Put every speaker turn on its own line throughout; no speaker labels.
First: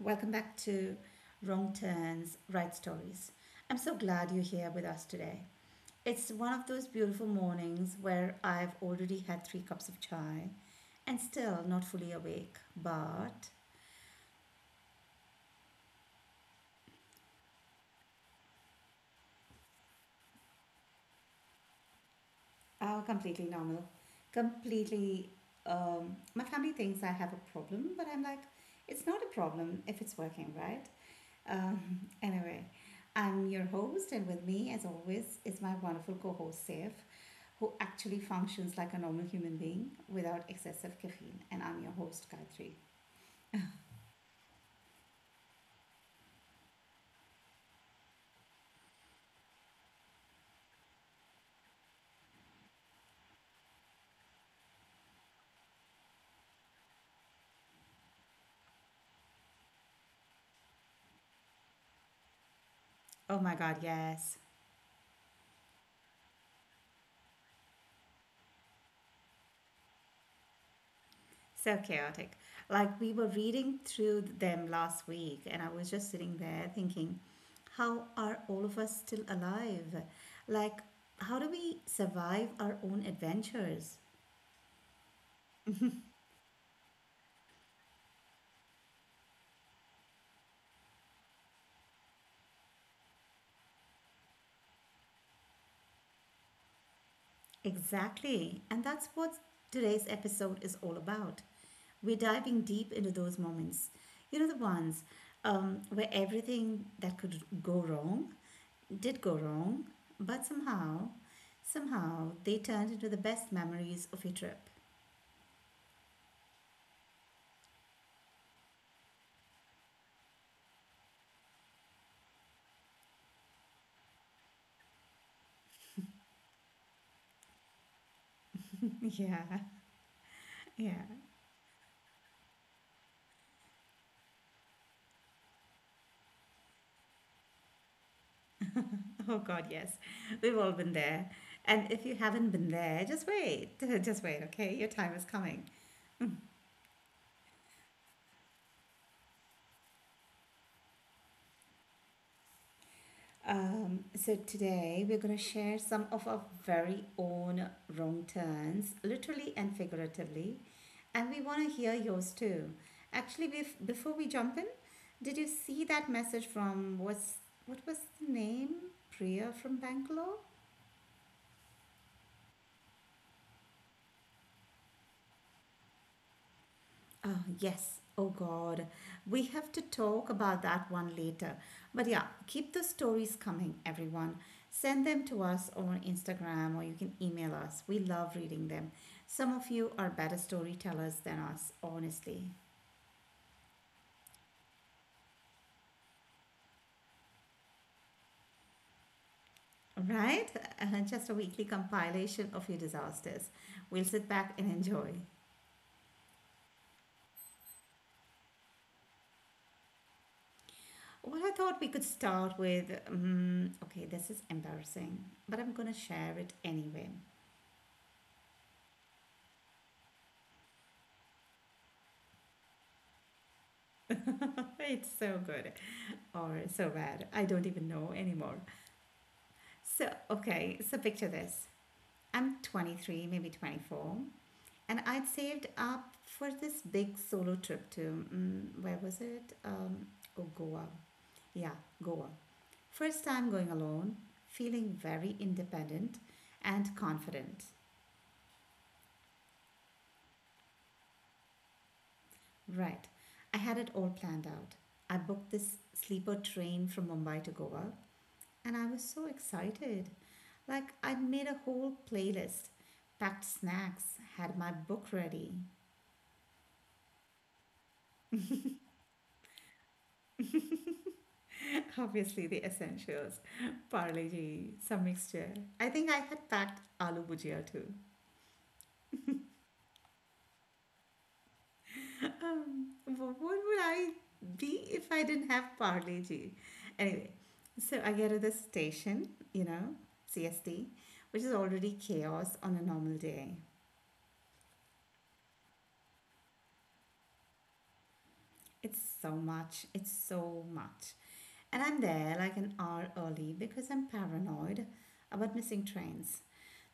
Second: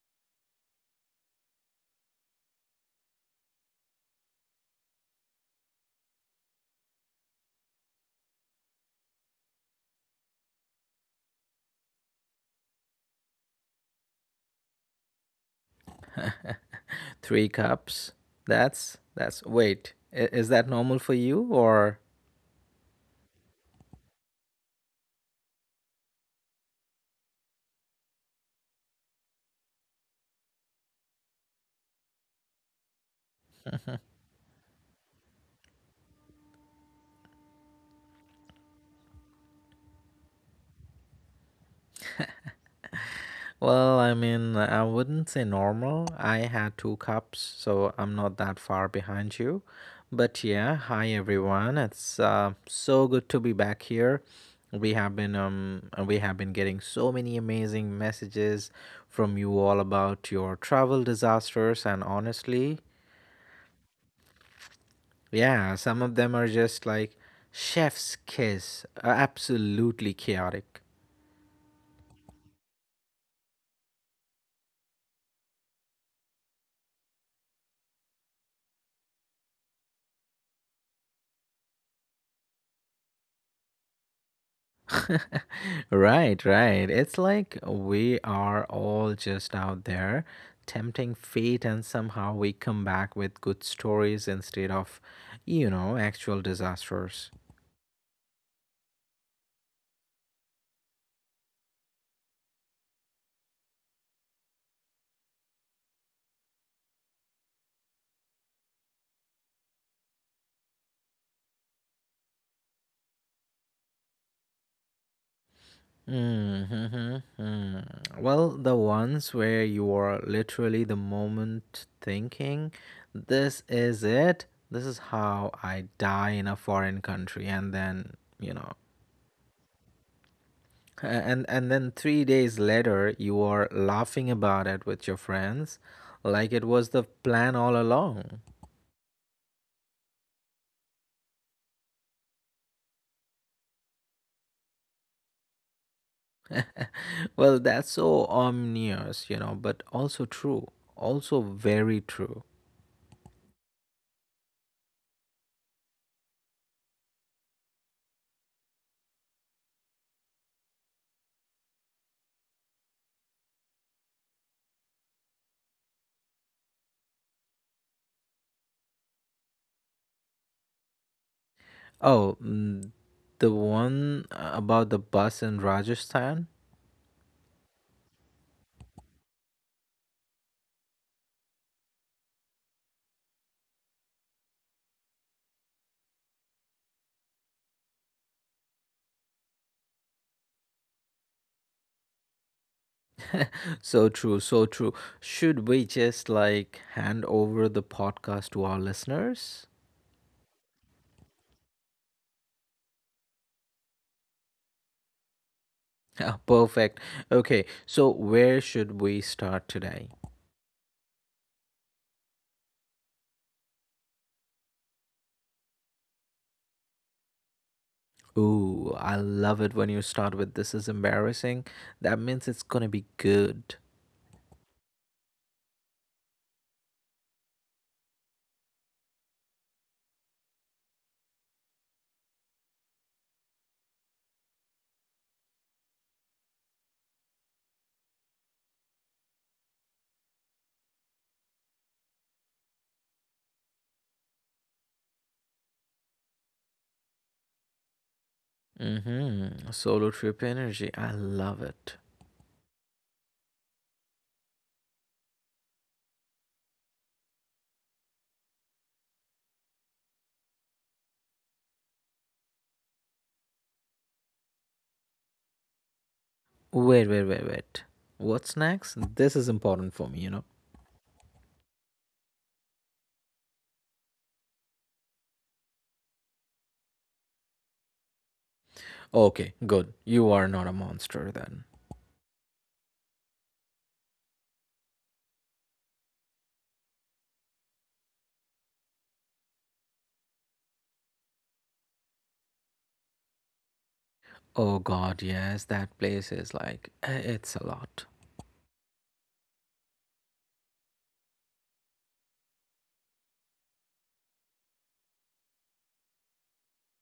welcome back to Wrong Turns, Right Stories. I'm so glad you're here with us today. It's one of those beautiful mornings where I've already had three cups of chai and still not fully awake, but
Three cups. That's wait. Is that normal for you, or?
completely normal. Completely, my family thinks I have a problem, but I'm like, it's not a problem if it's working, right? Anyway, I'm your host, and with me, as always, is my wonderful co host, Saif, who actually functions like a normal human being without excessive caffeine. And I'm your host, Gayatri.
Well, I mean, I wouldn't say normal. I had two cups, so I'm not that far behind you. But yeah, hi everyone. It's so good to be back here. We have been we have been getting so many amazing messages from you all about your travel disasters, and honestly,
Oh my God, yes.
yeah, some of them are just like chef's kiss, absolutely chaotic.
So chaotic. Like we were reading through them last week, and I was just sitting there thinking, how are all of us still alive? Like, how do we survive our own adventures?
Right, right. It's like we are all just out there tempting fate, and somehow we come back with good stories instead of, actual disasters.
Exactly. And that's what today's episode is all about. We're diving deep into those moments. You know, the ones where everything that could go wrong did go wrong, but somehow, somehow they turned into the best memories of your trip.
Mm-hmm. Mm. Well, the ones where you are literally the moment thinking, this is it, this is how I die in a foreign country, and then,
Yeah, yeah.
and then 3 days later you are laughing about it with your friends like it was the plan all along.
Oh, God, yes. We've all been there. And if you haven't been there, just wait. Just wait, okay? Your time is coming.
Well, that's so ominous, but also true, also very true.
So today we're going to share some of our very own wrong turns, literally and figuratively, and we want to hear yours too. Actually, before we jump in, did you see that message from what was the name? Priya from Bangalore.
Oh, the one about the bus in Rajasthan?
Oh, yes. Oh, God. We have to talk about that one later. But yeah, keep the stories coming, everyone. Send them to us on Instagram or you can email us. We love reading them. Some of you are better storytellers than us, honestly.
So true, so true. Should we just like hand over the podcast to our listeners?
Right? Just a weekly compilation of your disasters. We'll sit back and enjoy.
Yeah, perfect. Okay, so where should we start today?
Well, I thought we could start with okay, this is embarrassing, but I'm going to share it anyway.
Ooh, I love it when you start with this is embarrassing. That means it's gonna be good.
It's so good. Or so bad. I don't even know anymore. So, okay, so picture this. I'm 23, maybe 24, and I'd saved up for this big solo trip to, where was it? Oh, Goa. Yeah, Goa. First time going alone, feeling very independent and confident.
Mm-hmm. Solo trip energy. I love it.
Right. I had it all planned out. I booked this sleeper train from Mumbai to Goa, and I was so excited. Like, I'd made a whole playlist, packed snacks, had my book ready.
Wait, wait, wait, wait. What's next? This is important for me, you know?
Obviously, the essentials: Parle-G, some mixture. I think I had packed aloo bhujia too.
Okay, good. You are not a monster then.
Um, what would I be if I didn't have Parle-G? Anyway, so I get to the station, you know, CST, which is already chaos on a normal day.
Oh god, yes, that place is like, it's a lot.
It's so much. It's so much. And I'm there like an hour early because I'm paranoid about missing trains.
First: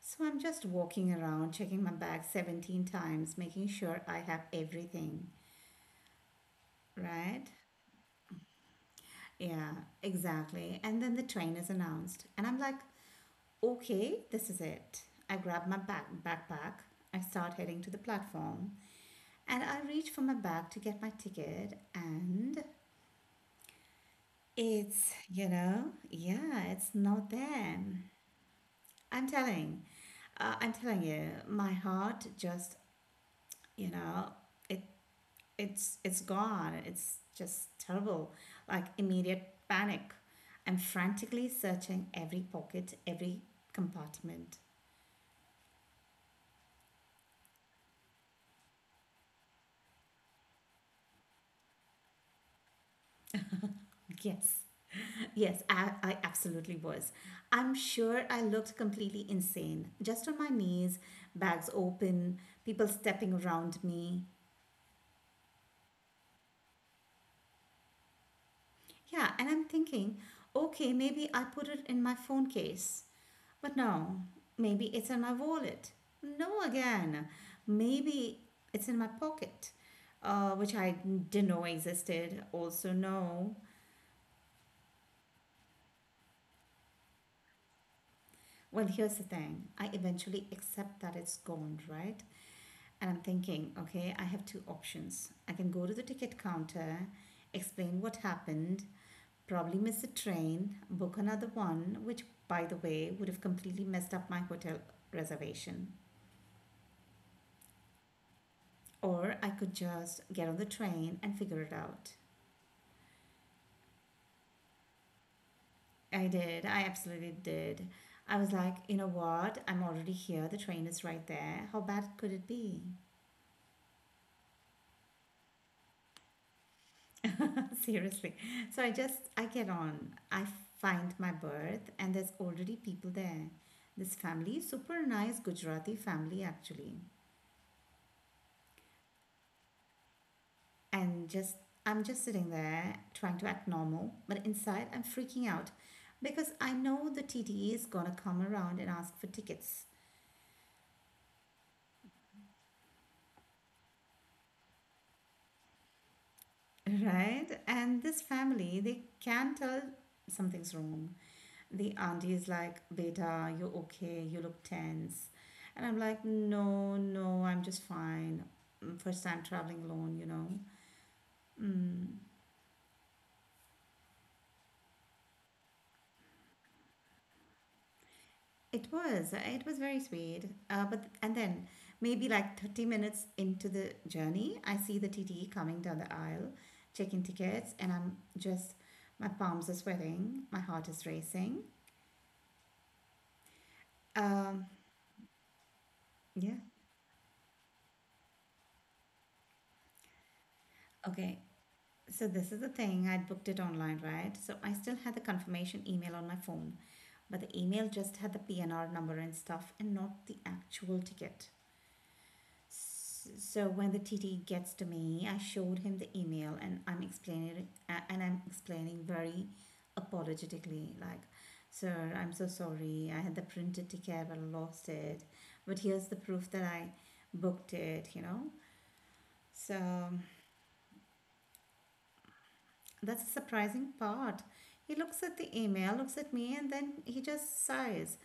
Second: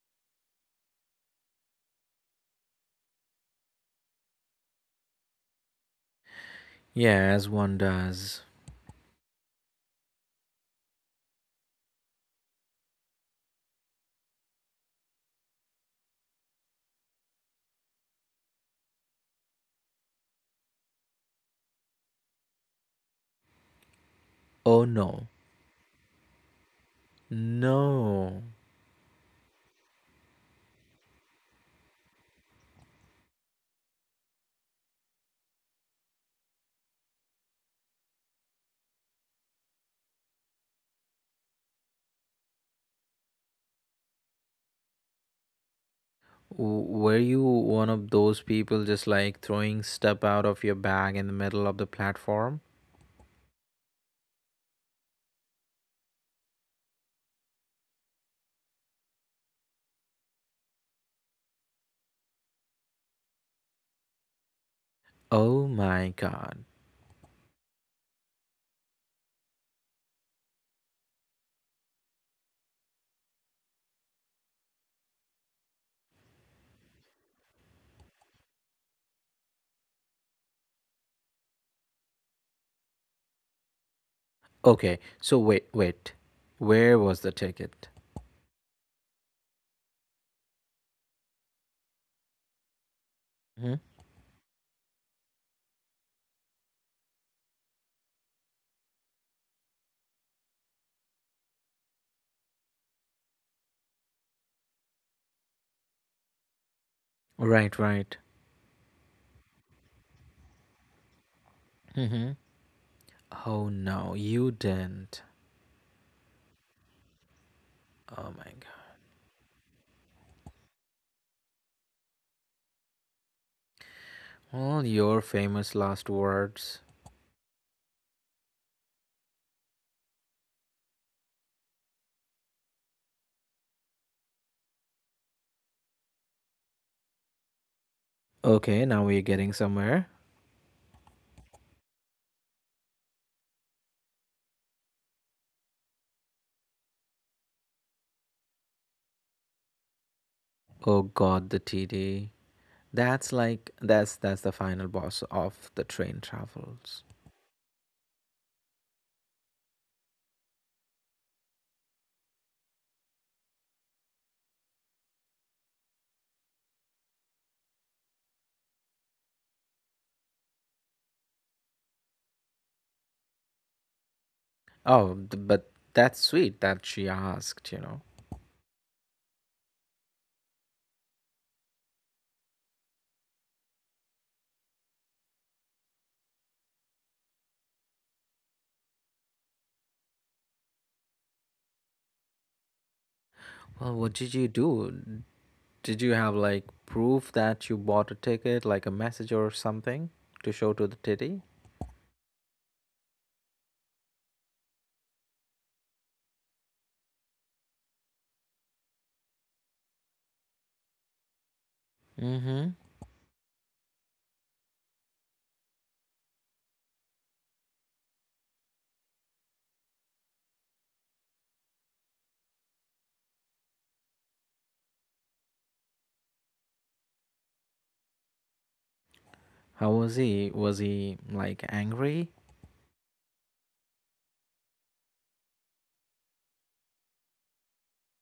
So I'm just walking around, checking my bag 17 times, making sure I have everything, right?
Yes, one does.
Yeah, exactly. And then the train is announced, and I'm like, okay, this is it. I grab my backpack, I start heading to the platform, and I reach for my bag to get my ticket, and
Oh
it's,
no.
you know, yeah, it's not there.
No.
I'm telling, I'm telling you, my heart just, you know, it it's gone. It's just terrible, like immediate panic. I'm frantically searching every pocket, every compartment.
Were you one of those people just like throwing stuff out of your bag in the middle of the platform?
Yes, yes, I absolutely was. I'm sure I looked completely insane, just on my knees, bags open, people stepping around me.
Oh my god.
Yeah, and I'm thinking, okay, maybe I'll put it in my phone case. But no, maybe it's in my wallet. No, again, maybe it's in my pocket, which I didn't know existed. Also, no.
Okay, so wait, wait. Where was the ticket?
Well, here's the thing, I eventually accept that it's gone, right? And I'm thinking,
Hmm.
okay, I have two options. I can go to the ticket counter, explain what happened, probably miss a train, book another one, which, by the way, would have completely messed up my hotel reservation.
Right, right.
Or I could just get on the train and figure it out.
Hmm. Oh no, you didn't.
I did. I absolutely did.
Oh
I
my
was like, you
god.
know what? I'm already here. The train is right there. How bad could it be?
All your famous last words.
Seriously. So I just, I get on. I find my berth, and there's already people there. This family, super nice Gujarati family, actually.
Okay, now we're getting somewhere.
And just, I'm just sitting there trying to act normal, but inside I'm freaking out because I know the TTE is gonna come around and ask for tickets,
Oh god, the TD. That's like that's the final boss of the train travels.
right? And this family, they can tell something's wrong. The auntie is like, "Beta, you're okay, you look tense." And I'm like, "No, no, I'm just fine. First time traveling alone, you know." Mm.
Oh, but that's sweet that she asked.
It was. It was very sweet. But and then maybe like 30 minutes into the journey, I see the TTE coming down the aisle, checking tickets, and I'm just, my palms are sweating, my heart is racing.
Well, what did you
Um,
do? Did you have
yeah.
like proof that you bought a ticket, like a message or something to show to the
Okay.
TD?
So this is the thing. I'd booked it online, right? So I still had the confirmation email on my phone, but the email just had the PNR number and stuff and not the actual ticket.
Mm-hmm.
So when the T T gets to me, I showed him the email and I'm explaining, very apologetically like, "Sir, I'm so sorry. I had the printed ticket but I lost it. But here's the proof that I booked it, you know?" So
How was he? Was he like angry?
that's the surprising part. He looks at the email, looks at me, and then he just sighs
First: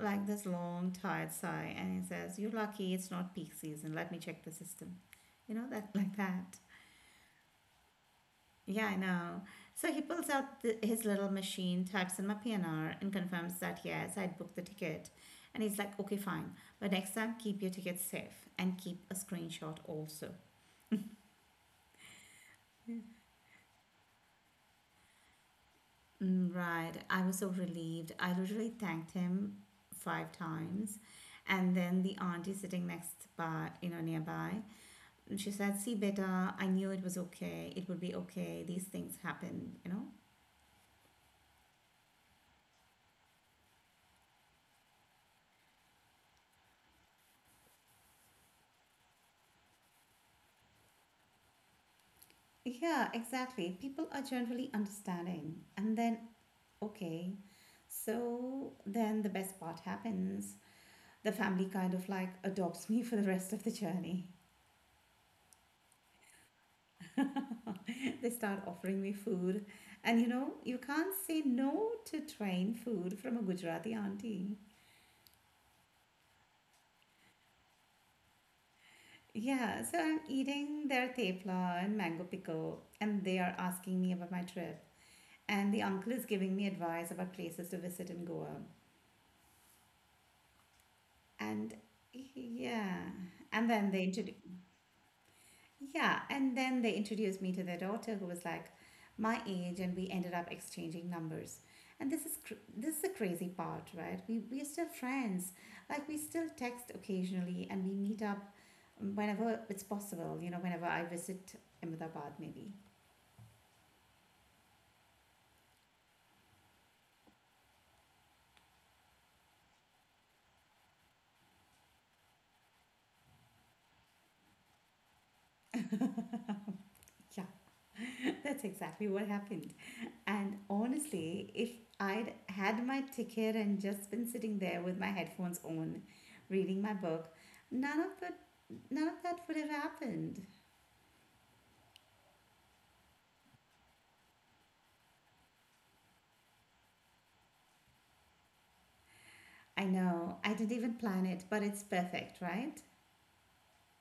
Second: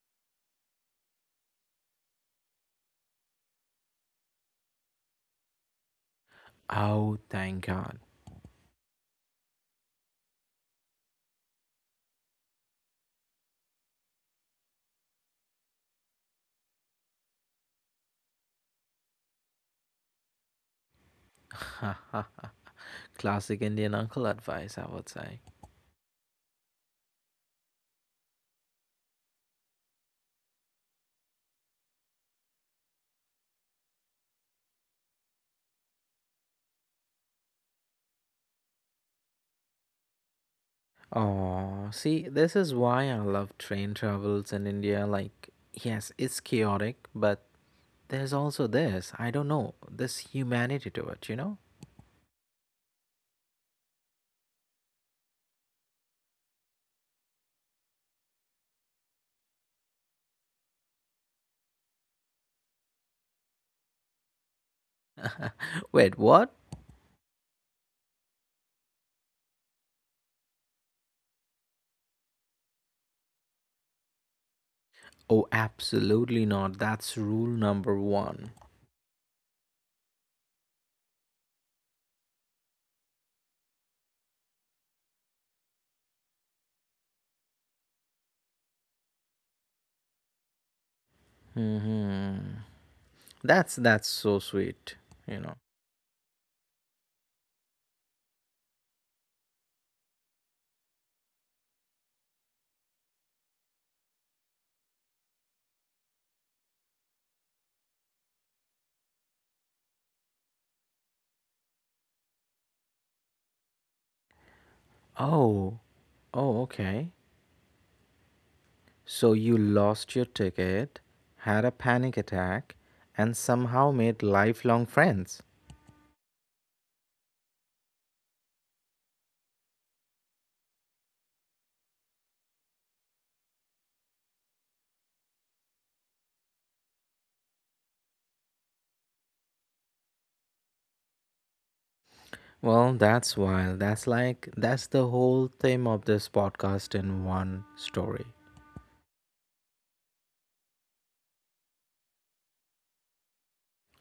like this long, tired sigh, and he says, "You're lucky it's not peak season. Let me check the system." You know that, like that.
Oh, thank God.
Yeah, I know. So he pulls out the, his little machine, types in my PNR, and confirms that yes, I'd booked the ticket. And he's like, okay, fine. But next time, keep your ticket safe and keep a screenshot also. Yeah.
Classic Indian uncle advice, I would say.
Right. I was so relieved. I literally thanked him five times. And then the auntie sitting next by, you know, nearby, she said, "See, beta, I knew it was okay. It would be okay. These things happen, you know?"
Oh, see, this is why I love train travels in India. Like, yes, it's chaotic, but there's also this, I don't know, this humanity to it, you know?
Yeah, exactly. People are generally understanding. And then, okay. So then the best part happens. The family kind of like adopts me for the rest of the journey.
Wait, what?
They start offering me food. And you know, you can't say no to train food from a Gujarati auntie.
Oh, absolutely not. That's rule number one.
Yeah, so I'm eating their tepla and mango pickle, and they are asking me about my trip. And the uncle is giving me advice about places to visit in Goa. And
hmm
yeah, and
That's
then they
that's
introduce
so sweet, you know.
yeah, and then they introduced me to their daughter who was like my age and we ended up exchanging numbers. And this is this is the crazy part, right? We're still friends. Like we still text occasionally and we meet up whenever it's possible, you know, whenever I visit Ahmedabad maybe.
Oh, oh, okay. So you lost your ticket, had a panic attack, and somehow made lifelong friends.
Yeah, that's exactly what happened. And honestly, if I'd had my ticket and just been sitting there with my headphones on, reading my book, none of it, none of that would have happened.
Well, that's wild. That's like, that's the whole theme of this podcast in one story.
I know, I didn't even plan it, but it's perfect, right?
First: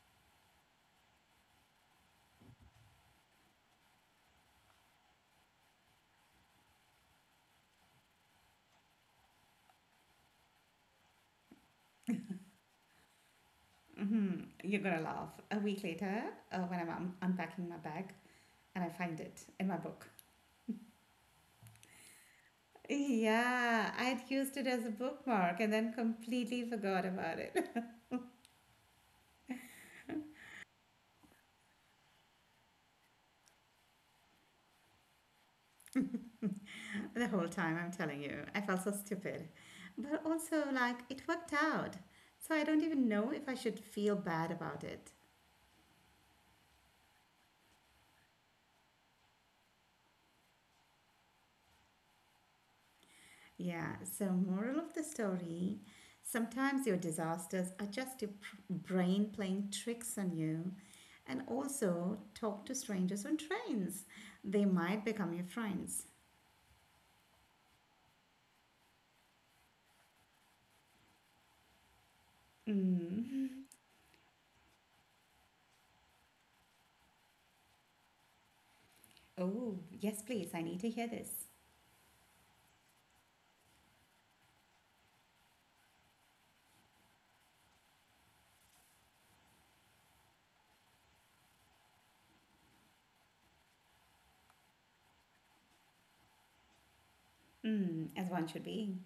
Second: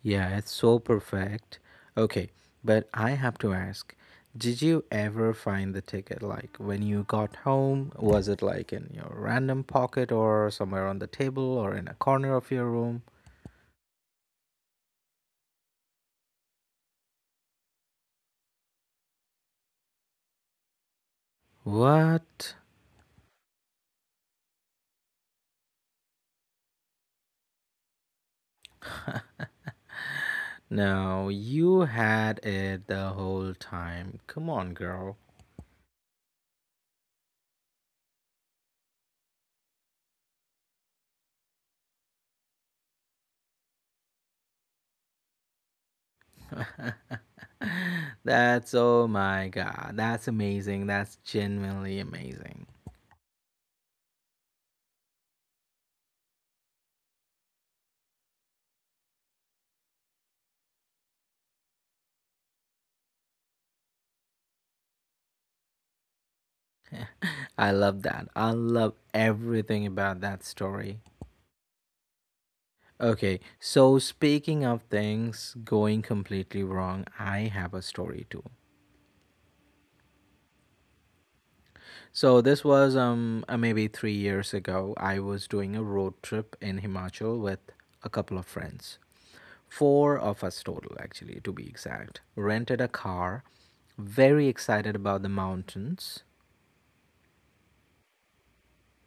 Yeah, it's so perfect. Okay, but I have to ask, did you ever find the ticket? Like, when you got home, was it like in your random pocket or somewhere on the table or in a corner of your room?
Hmm. You're gonna laugh. A week later, when I'm unpacking my bag and I find it in my book.
What?
Yeah, I'd used it as a bookmark and then completely forgot about
No, you had it the whole time. Come on, girl.
the whole time, I'm telling you. I felt so stupid. But also, like, it worked out. So I don't even know if I should feel bad about it.
That's, oh my god. That's amazing. That's genuinely amazing.
Yeah, so, moral of the story: sometimes your disasters are just your brain playing tricks on you. And also, talk to strangers on trains, they might become your friends.
I love that. I love everything about that story. Okay,
Mm.
so speaking of things going completely wrong, I have a story too.
Oh, yes, please. I need to hear this.
So this was maybe 3 years ago. I was doing a road trip in Himachal with a couple of friends. Four of us total, actually, to be exact. Rented a car, very excited about the mountains.
Mm, as one should be.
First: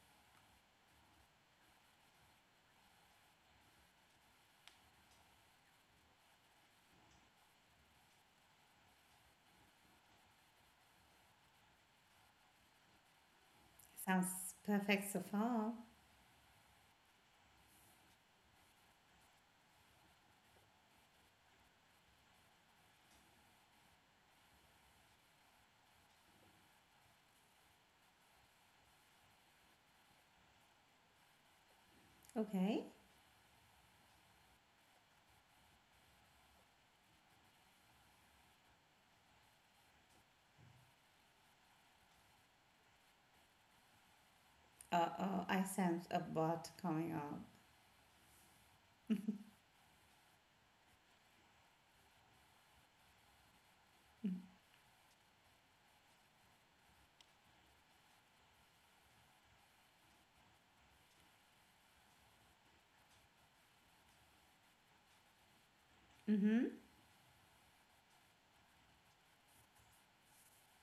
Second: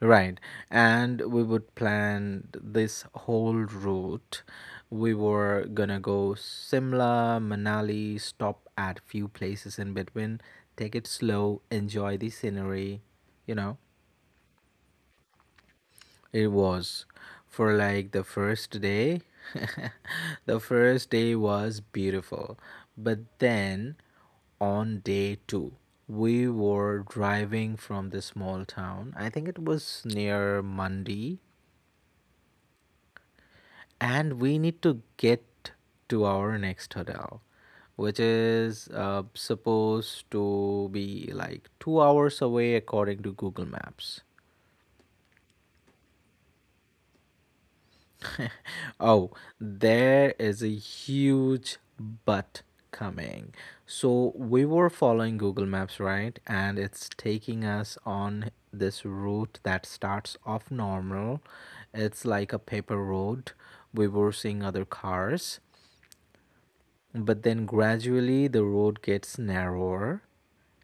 Right. And we would plan this whole route. We were gonna go Simla, Manali, stop at few places in between, take it slow, enjoy the scenery. You know,
Sounds perfect so far.
it was for like the first day. The first day was beautiful. But then on day two, we were driving from the small town. I think it was near Mandi.
Okay.
And we need to get to our next hotel, which is supposed to be like 2 hours away according to Google Maps.
Uh oh, I sense a bot coming up.
Oh, there is a huge but coming. So we were following Google Maps, right? And it's taking us on this route that starts off normal. It's like a paper road. We were seeing other cars.
Mm hmm.
But then gradually the road gets narrower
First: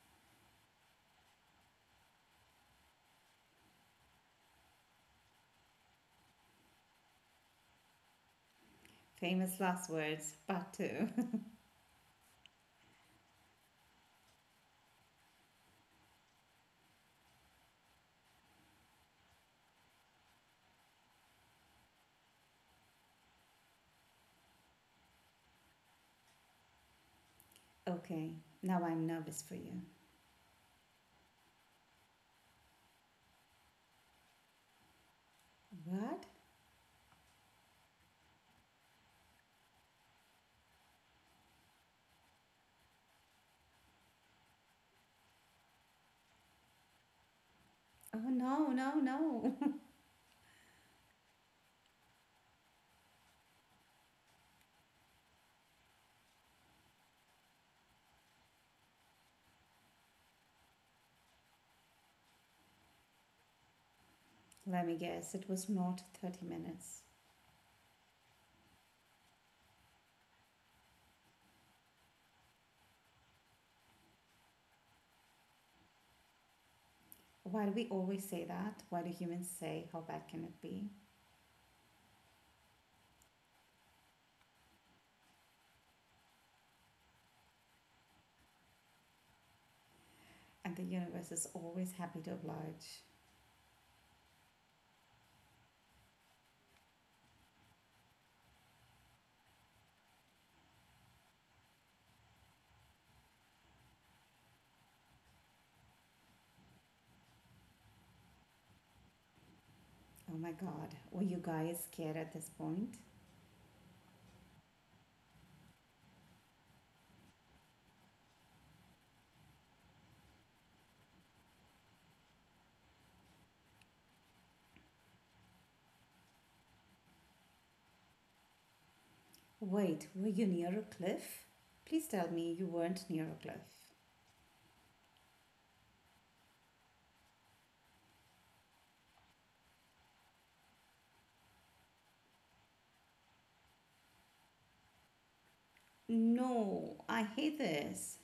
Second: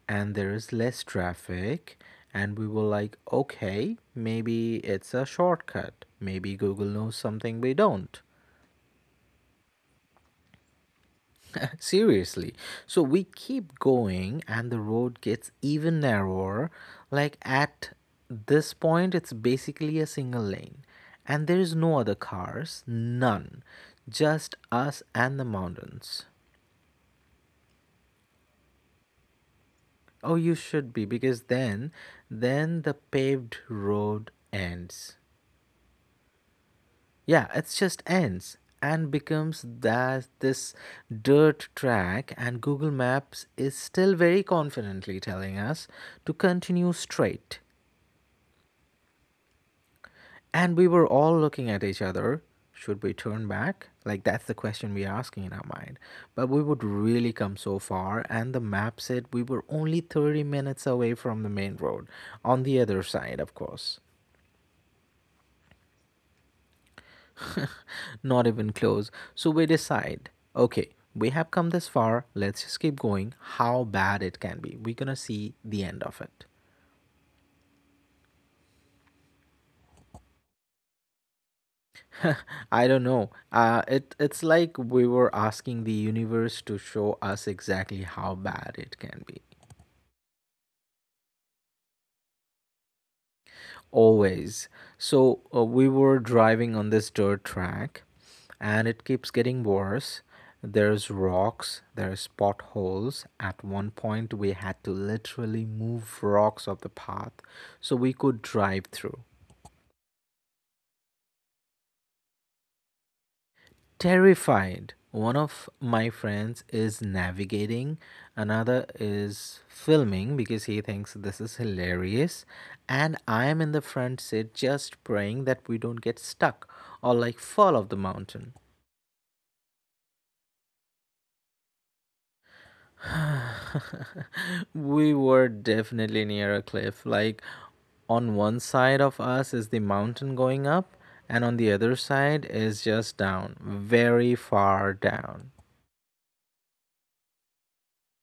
and there is less traffic. And we were like, okay, maybe it's a shortcut. Maybe Google knows something we don't.
Famous last words, part two.
Seriously. So we keep going and the road gets even narrower. Like at this point, it's basically a single lane. And there is no other cars, none. Just us and the mountains.
Okay, now I'm nervous for you.
Oh, you should be because then the paved road ends.
What?
Yeah, it just ends and becomes that this dirt track, and Google Maps is still very confidently telling us to continue straight.
Oh no, no, no.
And we were all looking at each other. Should we turn back? Like that's the question we're asking in our mind. But we would really come so far, and the map said we were only 30 minutes away from the main road on the other side, of course.
Let me guess, it was not 30 minutes.
Not even close. So we decide, okay, we have come this far, let's just keep going. How bad it can be. We're gonna see the end of it.
Why do we always say that? Why do humans say, how bad can it be?
I don't know. It's like we were asking the universe to show us exactly how bad it can be.
And the universe is always happy to oblige.
Always. So we were driving on this dirt track, and it keeps getting worse. There's rocks, there's potholes. At one point, we had to literally move rocks off the path so we could drive through.
Oh my god, were you guys scared at this point?
Terrified. One of my friends is navigating, another is filming because he thinks this is hilarious. And I am in the front seat just praying that we don't get stuck or like fall off the mountain.
Wait, were you near a cliff? Please tell me you weren't near a cliff.
We were definitely near a cliff. Like, on one side of us is the mountain going up, and on the other side is just down, very far down.
No, I hate this.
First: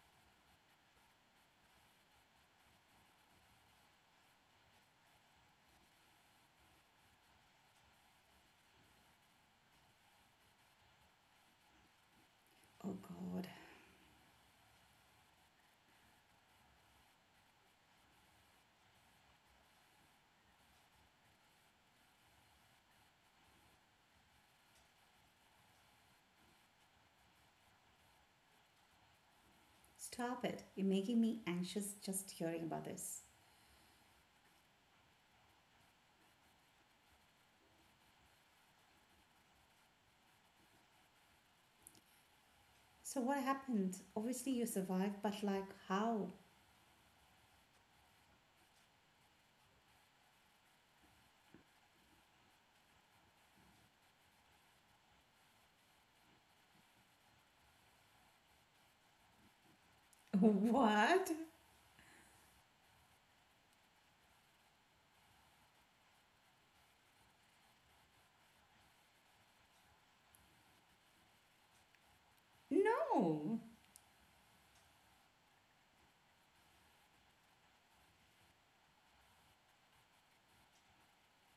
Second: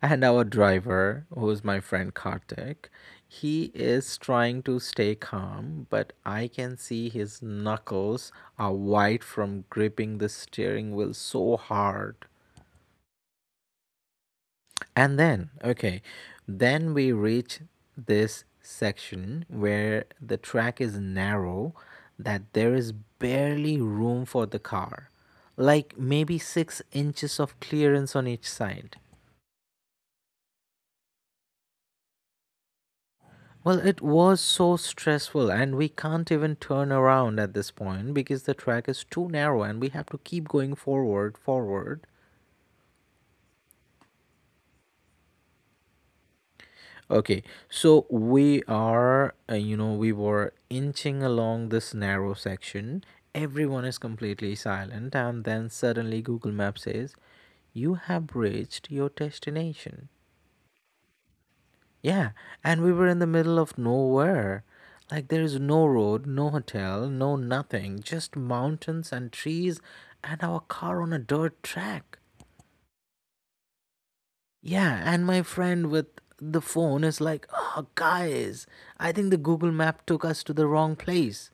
And our driver, who's my friend Kartik, he is trying to stay calm, but I can see his knuckles are white from gripping the steering wheel so hard.
Oh God.
And then, okay, then we reach this section where the track is narrow that there is barely room for the car, like maybe 6 inches of clearance on each side.
Stop it. You're making me anxious just hearing about this.
Well, it was so stressful, and we can't even turn around at this point because the track is too narrow, and we have to keep going forward, forward.
So what happened? Obviously you survived, but like how?
Okay, so we are, you know, we were inching along this narrow section. Everyone is completely silent, and then suddenly Google Maps says, "You have reached your destination."
What?
Yeah, and we were in the middle of nowhere. Like there is no road, no hotel, no nothing, just mountains and trees and our car on a dirt track.
No.
Yeah, and my friend with the phone is like, "Oh, guys, I think the Google map took us to the wrong place."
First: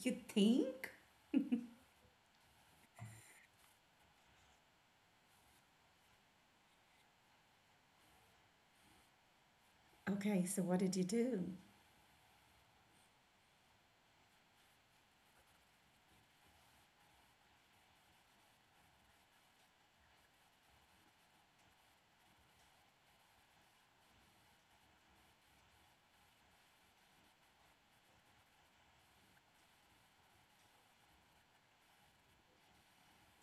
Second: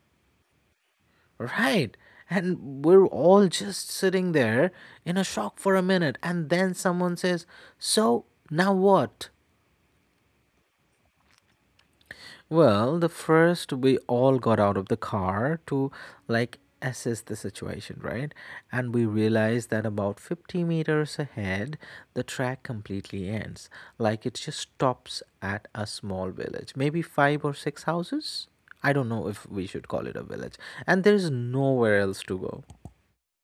You think?
Right. And we're all just sitting there in a shock for a minute, and then someone says, "So, now what?"
Okay, so what did you do?
Well, the first we all got out of the car to like assess the situation, right? And we realized that about 50 meters ahead, the track completely ends. Like it just stops at a small village, maybe five or six houses. I don't know if we should call it a village. And there's nowhere else to go.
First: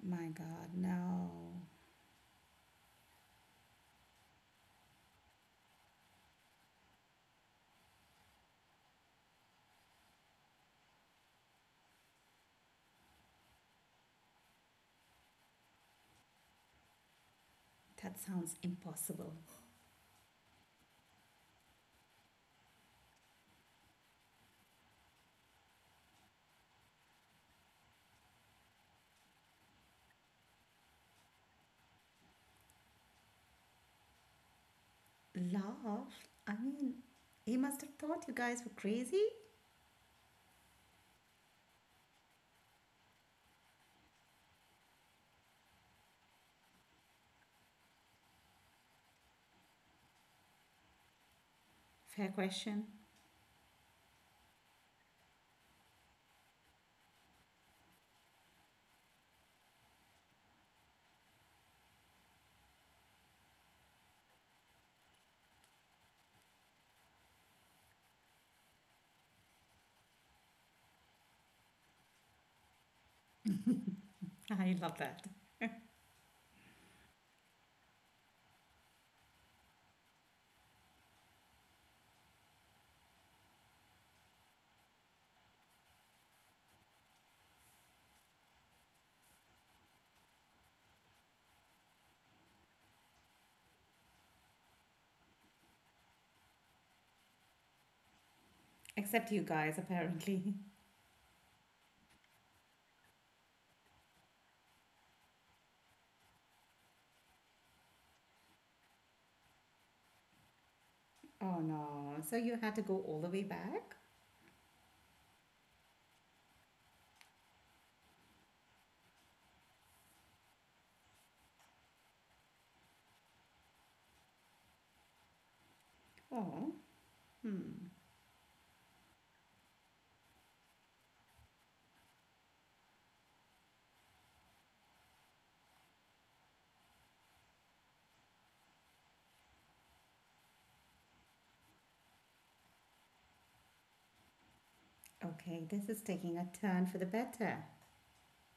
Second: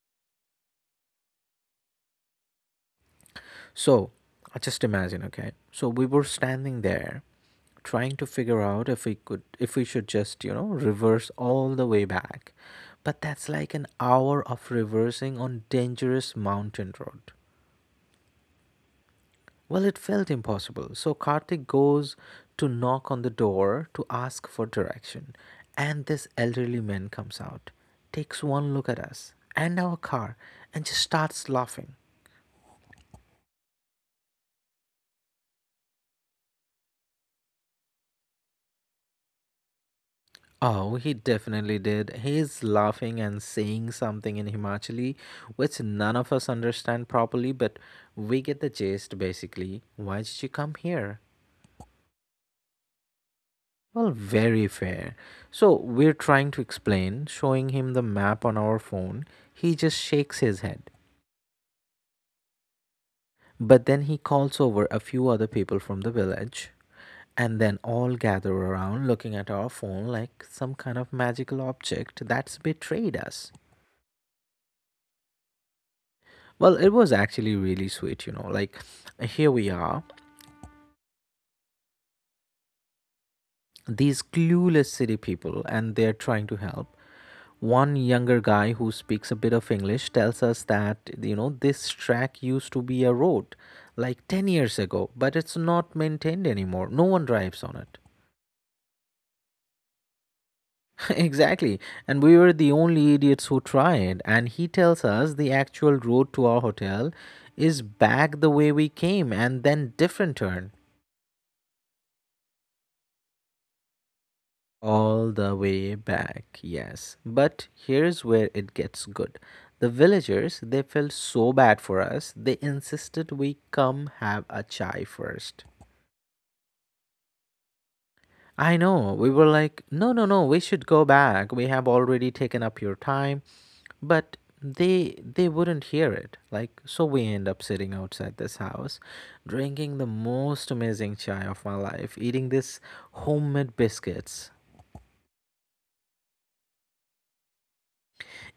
My God, no.
So, just imagine, okay? So we were standing there trying to figure out if we should just reverse all the way back, but that's like an hour of reversing on dangerous mountain road.
That sounds impossible.
Well, it felt impossible, so Karthik goes to knock on the door to ask for direction, and this elderly man comes out, takes one look at us and our car, and just starts laughing.
Laugh? I mean, he must have thought you guys were crazy?
Oh, he definitely did. He's laughing and saying something in Himachali, which none of us understand properly, but we get the gist basically. Why did you come here?
Fair question.
Well, very fair. So we're trying to explain, showing him the map on our phone. He just shakes his head. But then he calls over a few other people from the village, and then all gather around looking at our phone like some kind of magical object that's betrayed us.
I love that.
Well, it was actually really sweet. Like, here we are, these clueless city people, and they're trying to help. One younger guy who speaks a bit of English tells us that, this track used to be a road like 10 years ago, but it's not maintained anymore. No one drives on it.
Except you guys, apparently.
Exactly. And we were the only idiots who tried. And he tells us the actual road to our hotel is back the way we came and then different turn.
Oh no. So you had to go all the way back?
All the way back, yes. But here's where it gets good. The villagers, they felt so bad for us, they insisted we come have a chai first.
Oh. Hmm.
I know, we were like, no, no, no, we should go back. We have already taken up your time. But they wouldn't hear it, like, so we end up sitting outside this house drinking the most amazing chai of my life, eating this homemade biscuits.
Okay, this is taking a turn for the better.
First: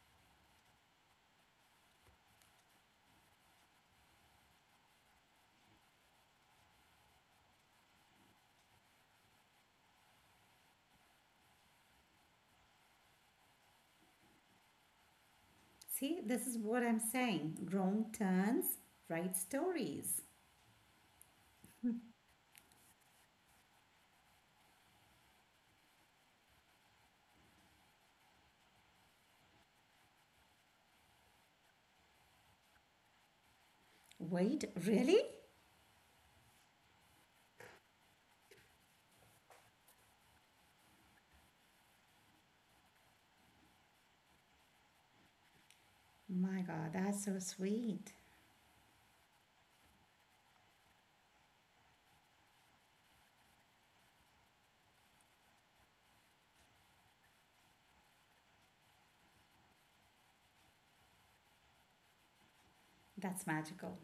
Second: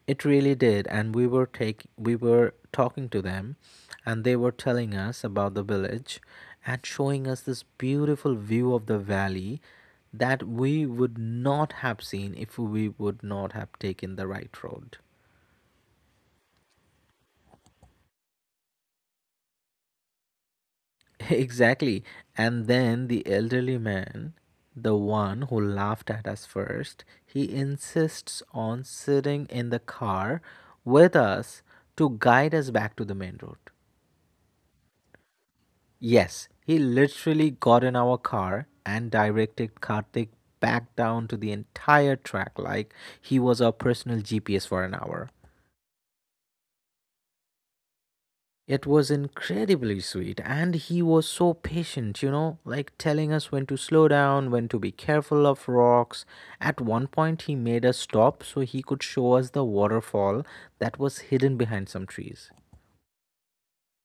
It really did, and we were talking to them, and they were telling us about the village and showing us this beautiful view of the valley that we would not have seen if we would not have taken the right road.
See, this is what I'm saying. Wrong turns, right stories.
Exactly. And then the elderly man, the one who laughed at us first, he insists on sitting in the car with us to guide us back to the main road.
Wait, really?
Yes, he literally got in our car and directed Karthik back down to the entire track like he was our personal GPS for an hour.
My God, that's so sweet.
It was incredibly sweet, and he was so patient, you know, like telling us when to slow down, when to be careful of rocks. At one point, he made us stop so he could show us the waterfall that was hidden behind some trees.
That's magical.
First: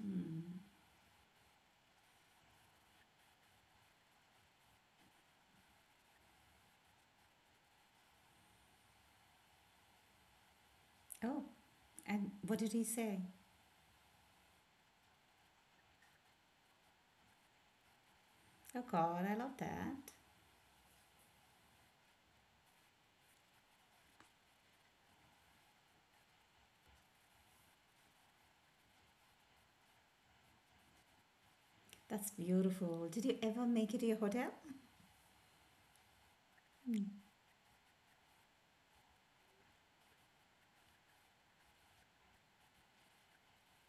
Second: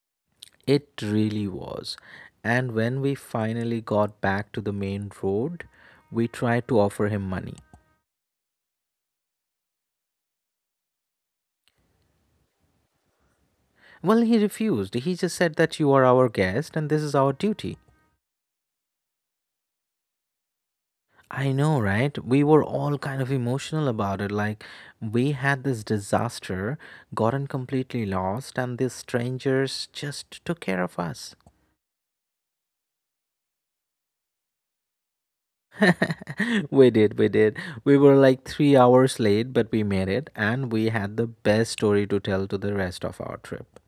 Hmm.
It really was. And when we finally got back to the main road, we tried to offer him money.
Oh, and what did he say?
Well, he refused. He just said that you are our guest and this is our duty.
Oh, God, I love that.
I know, right? We were all kind of emotional about it. Like, we had this disaster, gotten completely lost, and these strangers just took care of us.
That's beautiful. Did you ever make it to your hotel?
We did,
Mm.
we did. We were like 3 hours late, but we made it, and we had the best story to tell to the rest of our trip.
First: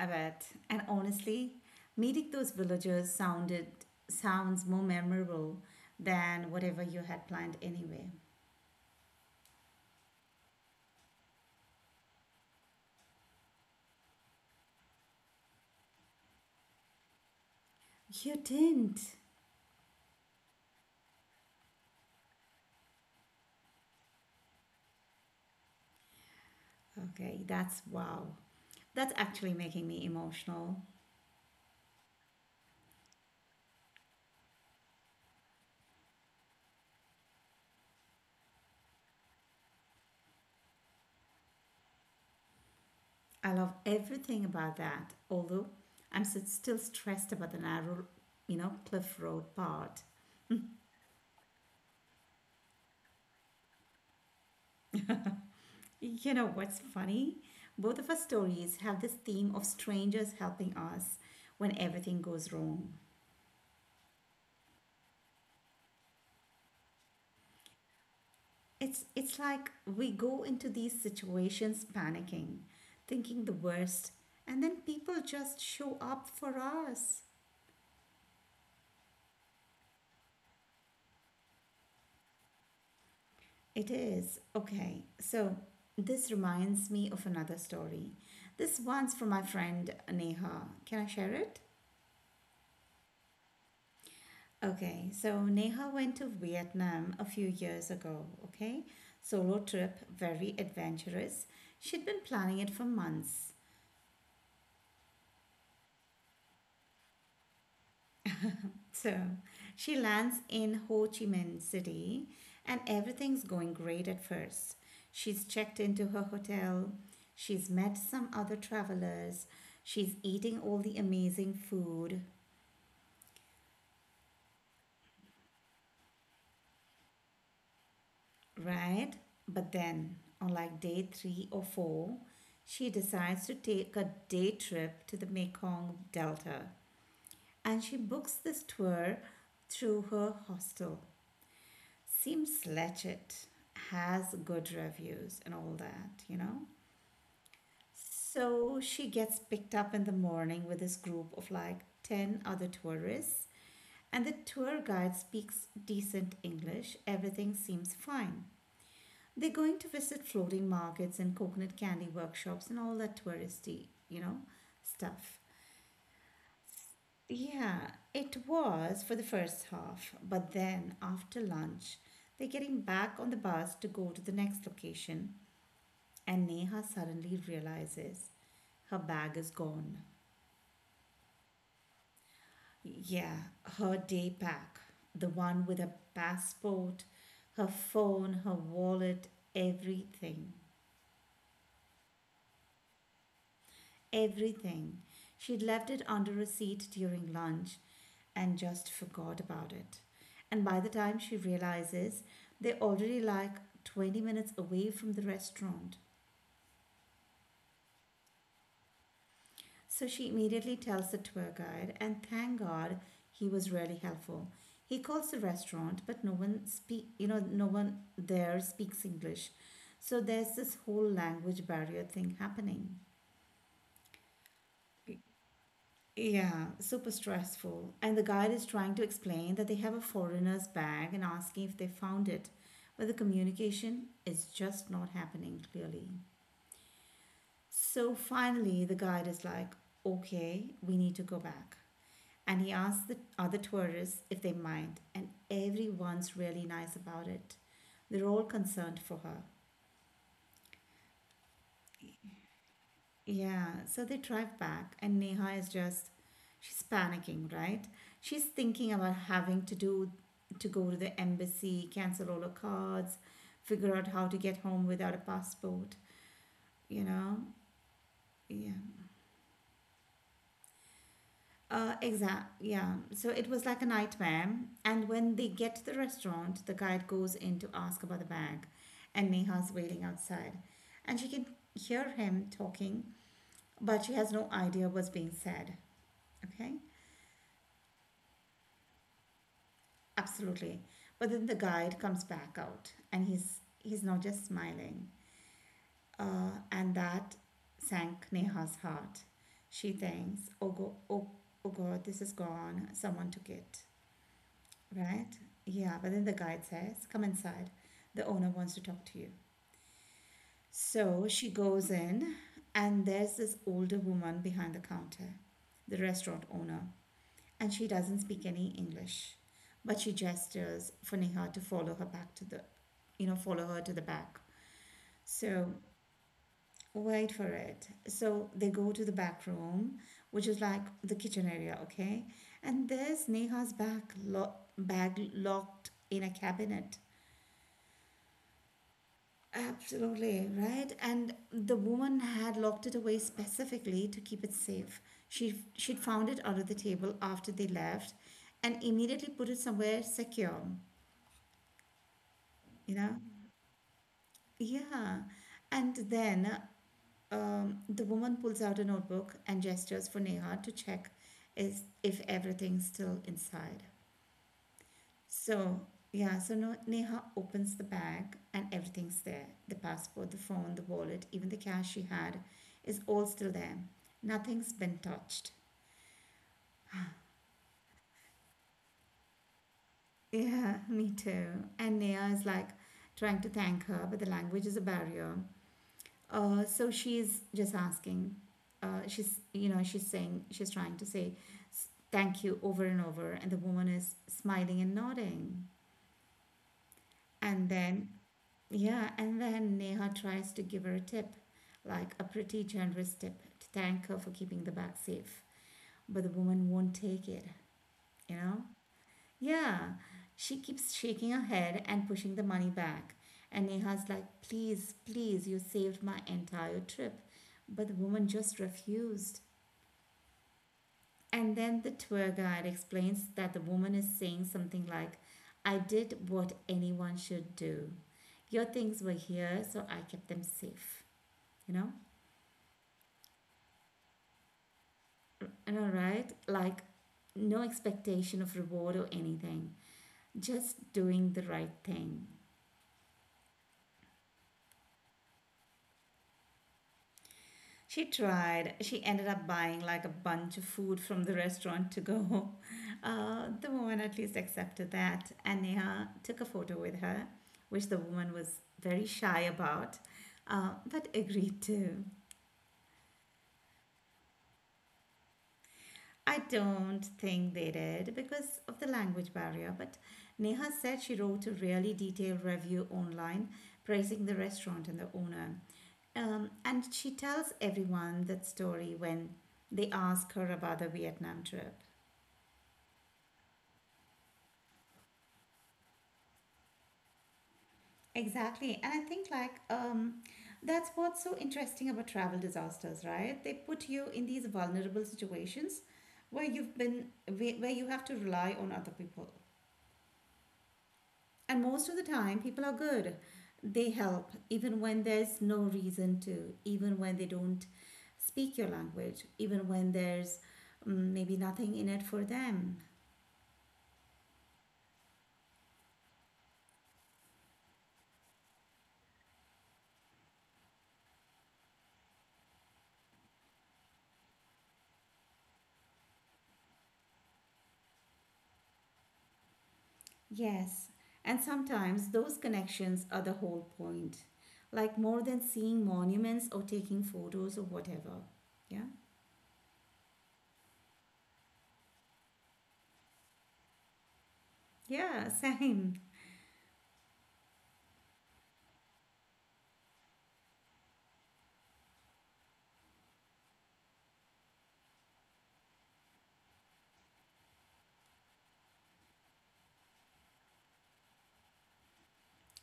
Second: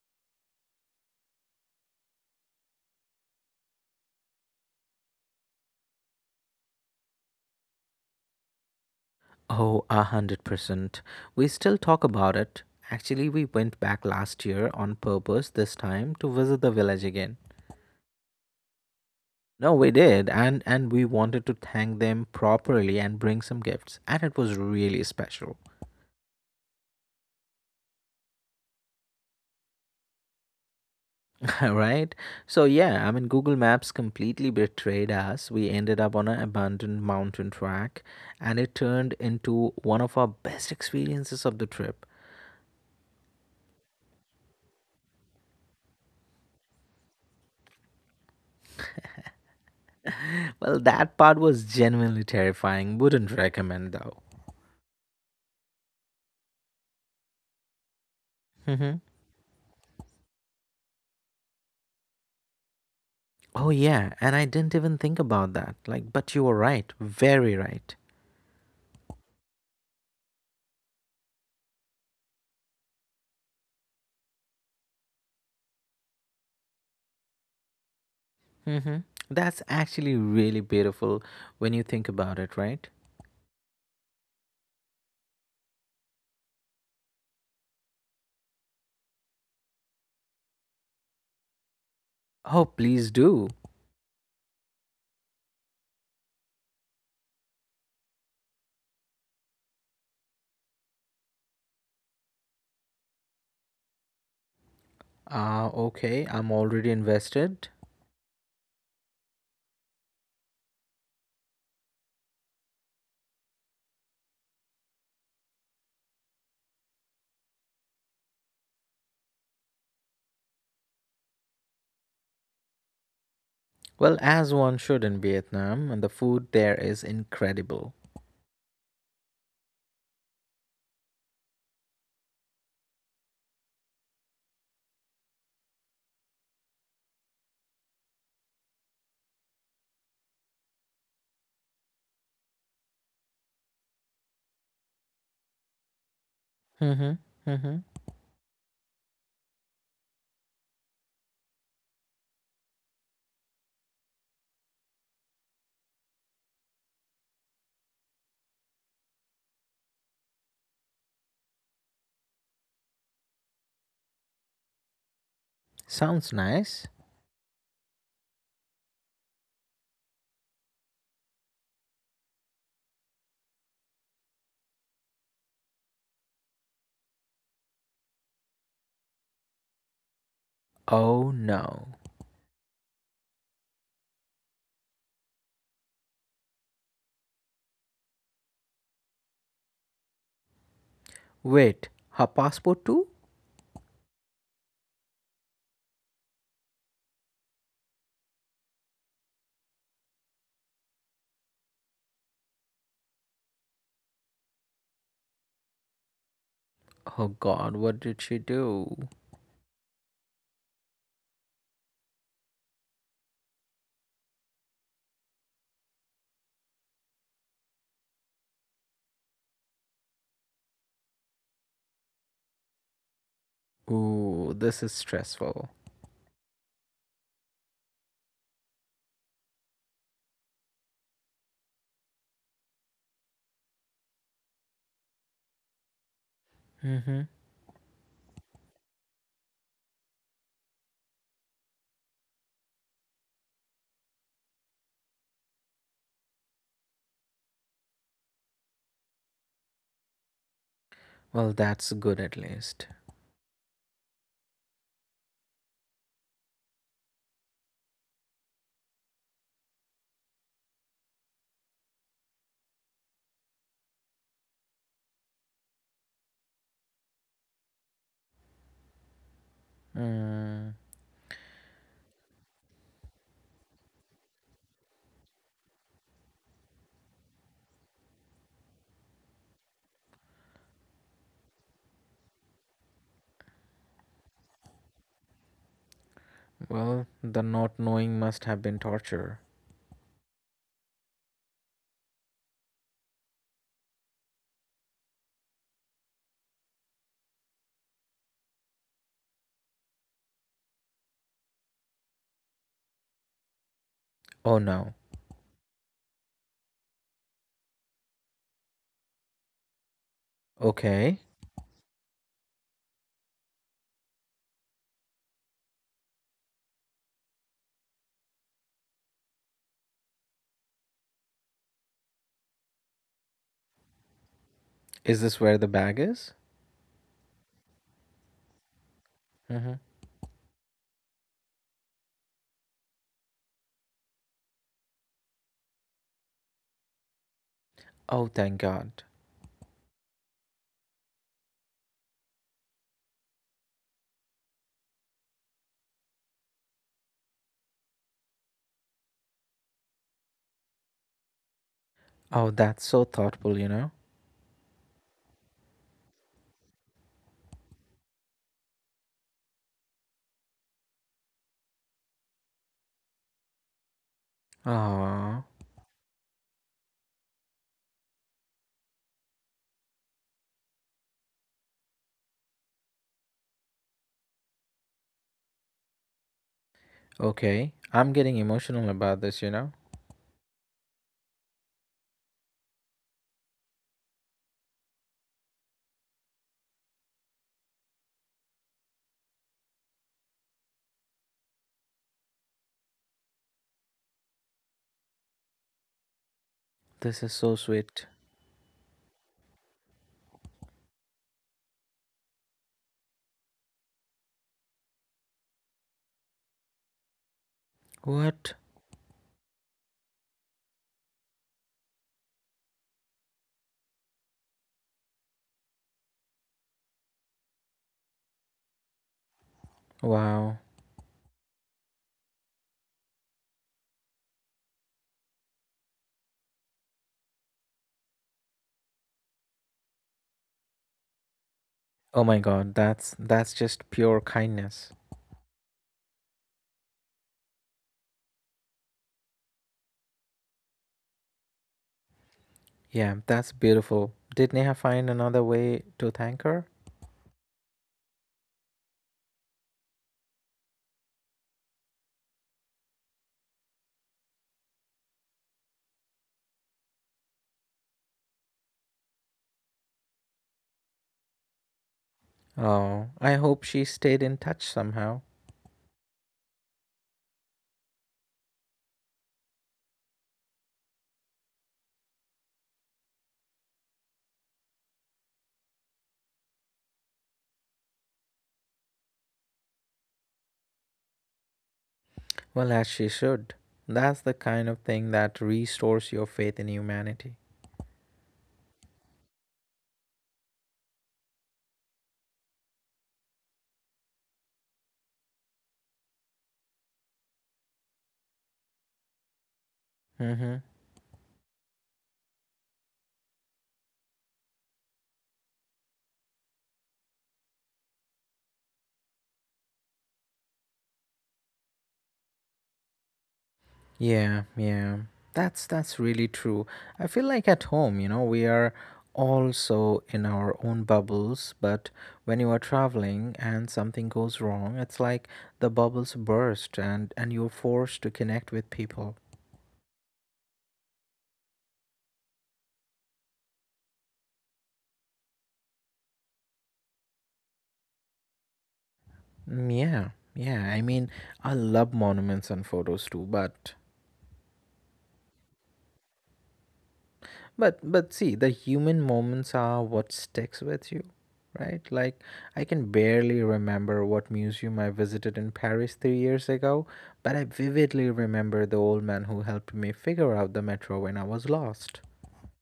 I bet. And honestly, meeting those villagers sounded sounds more memorable than whatever you had planned anyway.
Oh, 100%. We still talk about it. Actually, we went back last year on purpose, this time to visit the village again.
You didn't.
No, we did, and we wanted to thank them properly and bring some gifts, and it was really special.
Okay, that's wow. That's actually making me emotional.
Right? So yeah, I mean, Google Maps completely betrayed us. We ended up on an abandoned mountain track, and it turned into one of our best experiences of the trip.
I love everything about that, although I'm still stressed about the narrow, Cliff Road part.
Well, that part was genuinely terrifying. Wouldn't recommend though.
You know what's funny? Both of our stories have this theme of strangers helping us when everything goes wrong.
Oh yeah, and I didn't even think about that. Like, but you were right, very right.
It's like we go into these situations panicking, thinking the worst, and then people just show up for us.
Mm-hmm. that's actually really beautiful when you think about it, right?
It is. Okay. So this reminds me of another story. This one's from my friend Neha. Can I share it?
Oh, please do.
Okay. So Neha went to Vietnam a few years ago. Okay. Solo trip, very adventurous. She'd been planning it for months.
Ah, okay, I'm already invested.
So she lands in Ho Chi Minh City, and everything's going great at first. She's checked into her hotel, she's met some other travelers, she's eating all the amazing food,
Well, as one should in Vietnam, and the food there is incredible.
right? But then, on like day three or four, she decides to take a day trip to the Mekong Delta, and she books this tour through her hostel. Seems legit, has good reviews and all that, you know?
Mm-hmm. Mm-hmm.
So she gets picked up in the morning with this group of like 10 other tourists, and the tour guide speaks decent English. Everything seems fine. They're going to visit floating markets and coconut candy workshops and all that touristy, stuff.
Sounds nice.
Yeah, it was for the first half, but then after lunch, they're getting back on the bus to go to the next location, and Neha suddenly realizes her bag is gone.
Oh no.
Yeah, her day pack, the one with her passport, her phone, her wallet, everything.
Wait, her passport too?
Everything. She'd left it under a seat during lunch and just forgot about it. And by the time she realizes, they're already like 20 minutes away from the restaurant.
Oh god, what did she do?
So she immediately tells the tour guide, and thank God he was really helpful. He calls the restaurant, but no one speak, you know, no one there speaks English. So there's this whole language barrier thing happening.
Ooh, this is stressful.
Yeah, super stressful. And the guide is trying to explain that they have a foreigner's bag and asking if they found it. But the communication is just not happening clearly. So finally, the guide is like, okay, we need to go back. And he asked the other tourists if they mind, and everyone's really nice about it. They're all concerned for her.
Well, that's good at least.
Yeah, so they drive back, and Neha is just, she's panicking, right? She's thinking about to go to the embassy, cancel all her cards, figure out how to get home without a passport, you know? Yeah. Exact. Yeah. So it was like a nightmare. And when they get to the restaurant, the guide goes in to ask about the bag, and Neha's waiting outside, and she can hear him talking, but she has no idea what's being said. Okay.
Well, the not knowing must have been torture.
Absolutely. But then the guide comes back out, and he's not just smiling. And that sank Neha's heart. She thinks, Oh God, this is gone. Someone took it."
Oh no.
Right? Yeah, but then the guide says, "Come inside. The owner wants to talk to you."
Okay.
So she goes in, and there's this older woman behind the counter, the restaurant owner, and she doesn't speak any English, but she gestures for Neha to follow her back to the, you know, follow her to the back.
Is this where the
So
bag is?
wait for it. So they go to the back
Mm-hmm.
room, which is like the kitchen area, okay? And there's Neha's bag locked in a cabinet.
Oh, thank God.
Absolutely, right? And the woman had locked it away specifically to keep it safe. She'd found it under the table after they left and immediately put it somewhere secure,
Oh, that's
you
so
know?
thoughtful, you know?
Yeah. And then the woman pulls out a notebook and gestures for Neha to check is if everything's still inside.
Ah,
So, yeah, so no, Neha opens the bag, and everything's there. The passport, the phone, the wallet, even the cash she had is all still there. Nothing's been touched.
okay. I'm getting emotional about this, you know?
Yeah, me too. And Neha is like trying to thank her, but the language is a barrier. So she's just asking. She's, you know, she's saying, she's trying to say thank you over and over, and the woman is smiling and nodding.
This is so
And
sweet.
then Yeah, and then Neha tries to give her a tip, like a pretty generous tip, to thank her for keeping the bag safe. But the woman won't take it, you
What?
know? Yeah, she keeps shaking her head and pushing the money back. And Neha's like, please, please, you saved my entire trip. But the woman just refused.
Wow.
And then the tour guide explains that the woman is saying something like, I did what anyone should do. Your things were here, so I kept them safe. You know,
Oh my God, that's just pure kindness.
and all right, like no expectation of reward or anything, just doing the right thing.
Yeah, that's beautiful. Did Neha find another way to thank her?
She ended up buying like a bunch of food from the restaurant to go. The woman at least accepted that, and Neha took a photo with her, which the woman was very shy about, but agreed to.
Oh, I hope she stayed in touch somehow.
I don't think they did because of the language barrier, but Neha said she wrote a really detailed review online praising the restaurant and the owner. And she tells everyone that story when they ask her about the Vietnam trip.
Well, as she should. That's the kind of thing that restores your faith in humanity.
Exactly. And I think, like, that's what's so interesting about travel disasters, right? They put you in these vulnerable situations where you've been, where you have to rely on other people.
Mm-hmm.
And most of the time, people are good. They help, even when there's no reason to, even when they don't speak your language, even when there's maybe nothing in it for them.
Yeah, yeah. That's really true. I feel like at home, you know, we are also in our own bubbles, but when you are traveling and something goes wrong, it's like the bubbles burst, and you're forced to connect with people.
Yes. And sometimes those connections are the whole point, like more than seeing monuments or taking photos or whatever. Yeah.
Mm, yeah. Yeah, I mean, I love monuments and photos too, but
Yeah, same.
But but see, the human moments are what sticks with you, right? Like, I can barely remember what museum I visited in Paris 3 years ago, but I vividly remember the old man who helped me figure out the metro when I was lost.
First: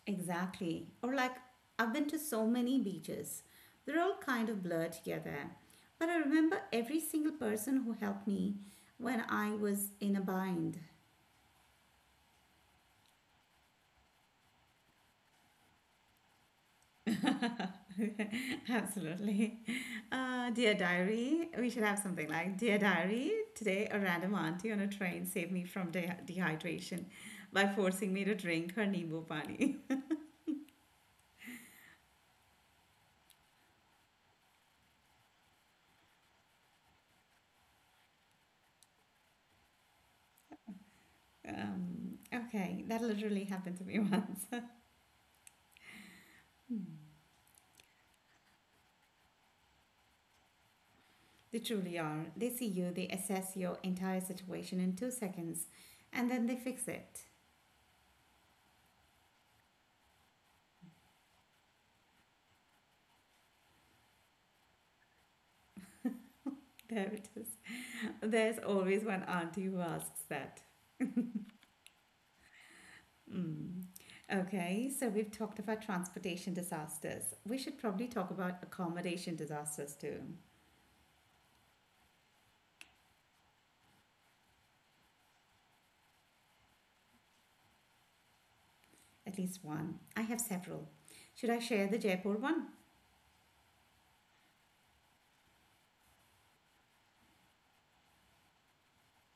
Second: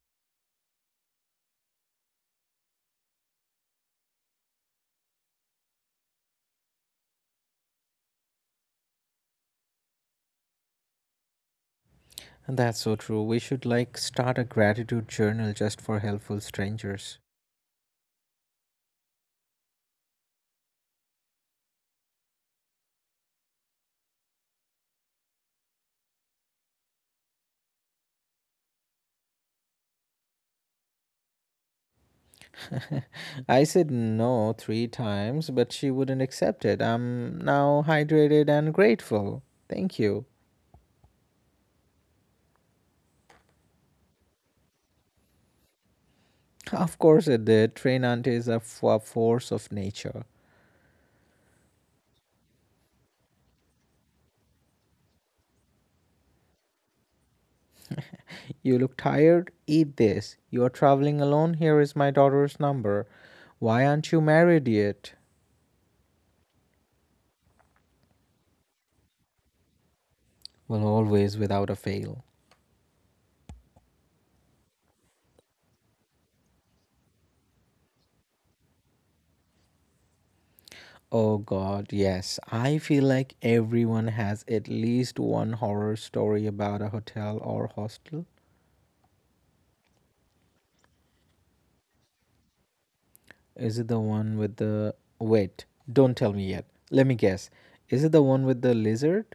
Exactly. Or like I've been to so many beaches. They're all kind of blurred together. But I remember every single person who helped me when I was in a bind.
And that's so true. We should like start a gratitude journal just for helpful strangers.
Absolutely. Dear diary, we should have something like Dear diary, today a random auntie on a train saved me from dehydration by forcing me to drink her Nimbu Pani.
I said no 3 times, but she wouldn't accept it. I'm now hydrated and grateful. Thank you.
Okay, that literally happened to me once.
Of
Hmm.
course it did. Train aunties are f- a force of nature.
They truly are. They see you, they assess your entire situation in 2 seconds, and then they fix it.
You look tired? Eat this. You are traveling alone? Here is my daughter's number. Why aren't you married yet?
There it is. There's always one auntie who asks that.
Well, always without a fail.
Mm. Okay, so we've talked about transportation disasters. We should probably talk about accommodation disasters too.
Oh god, yes. I feel like everyone has at least one horror story about a hotel or hostel.
At least one. I have several. Should I share the Jaipur one?
Is it the one with the. Wait, don't tell me yet. Let me guess. Is it the one with the lizard?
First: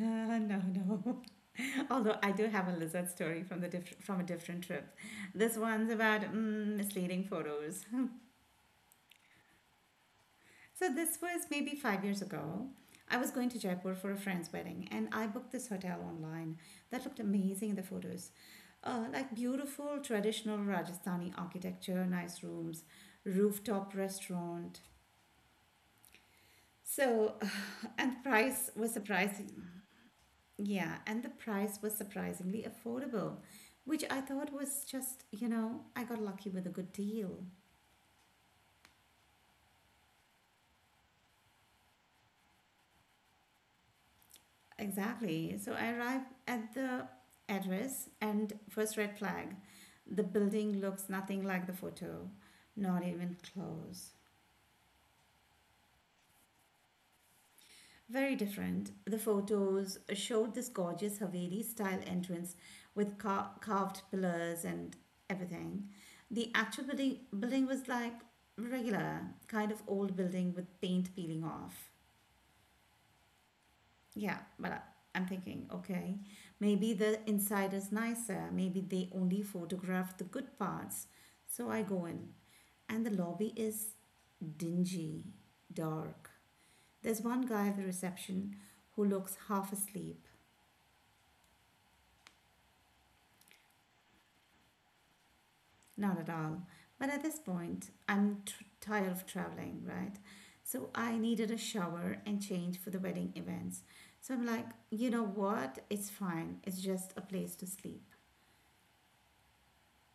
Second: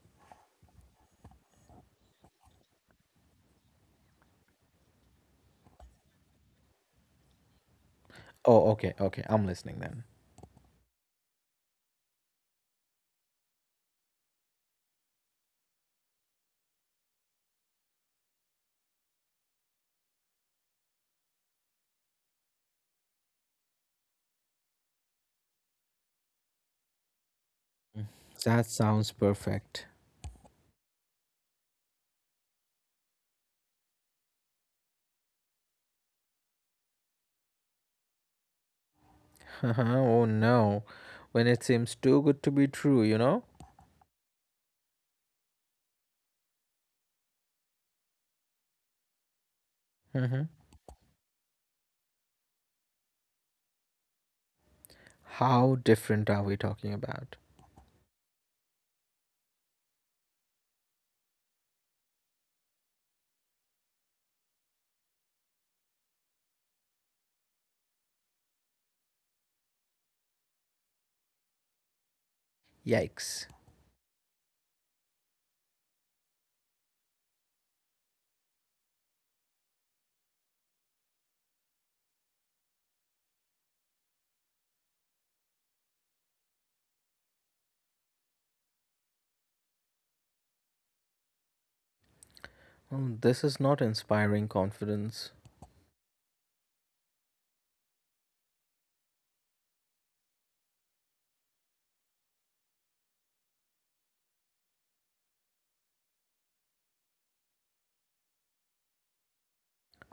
No, no. Although I do have a lizard story from from a different trip. This one's about misleading photos.
Oh, okay, okay. I'm listening then.
So this was maybe 5 years ago. I was going to Jaipur for a friend's wedding, and I booked this hotel online that looked amazing in the photos, like beautiful traditional Rajasthani architecture, nice rooms, rooftop restaurant. So and the
That
price was
sounds
surprising.
perfect.
Yeah, and the price was surprisingly affordable, which I thought was just I got lucky with a good deal.
Oh no, when it seems too good to be true, you know?
Exactly. So I arrive at the address, and first red flag. The
Hmm.
building looks nothing like the photo, not even close.
How different are we talking about?
Very different. The photos showed this gorgeous Haveli style entrance with carved pillars and everything. The actual building was like regular, kind of old building with paint peeling off.
Yikes.
Yeah, but I'm thinking, okay, maybe the inside is nicer. Maybe they only photograph the good parts. So I go in, and the lobby is dingy, dark. There's one guy at the reception who looks half asleep.
Well, this is not inspiring confidence.
Not at all. But at this point, I'm tired of traveling, right? So I needed a shower and change for the wedding events. So I'm like, you know what? It's fine. It's just a place to sleep.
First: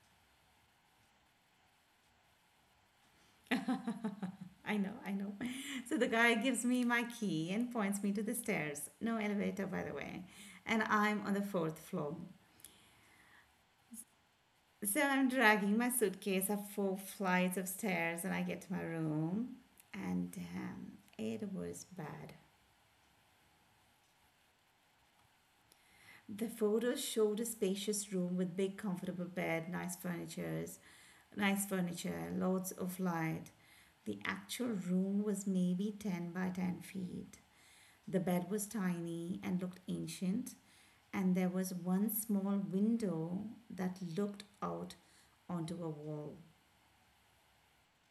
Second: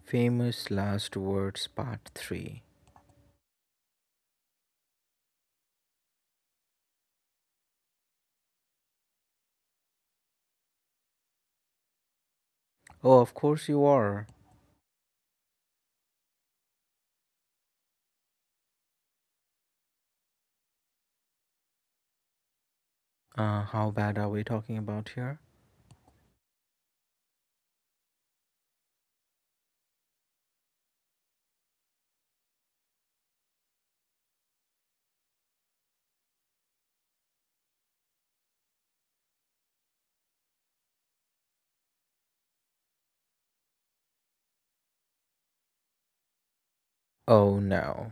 Famous last words, part 3.
I know, I know. So the guy gives me my key and points me to the stairs. No elevator, by the way. And I'm on the fourth floor.
Oh, of course you are.
So I'm dragging my suitcase up four flights of stairs, and I get to my room. And damn, it was bad.
How bad are we talking about here?
The photos showed a spacious room with big comfortable bed, nice furniture, lots of light. The actual room was maybe 10 by 10 feet. The bed was tiny and looked ancient, and there was one small window that looked out onto a wall.
Oh no.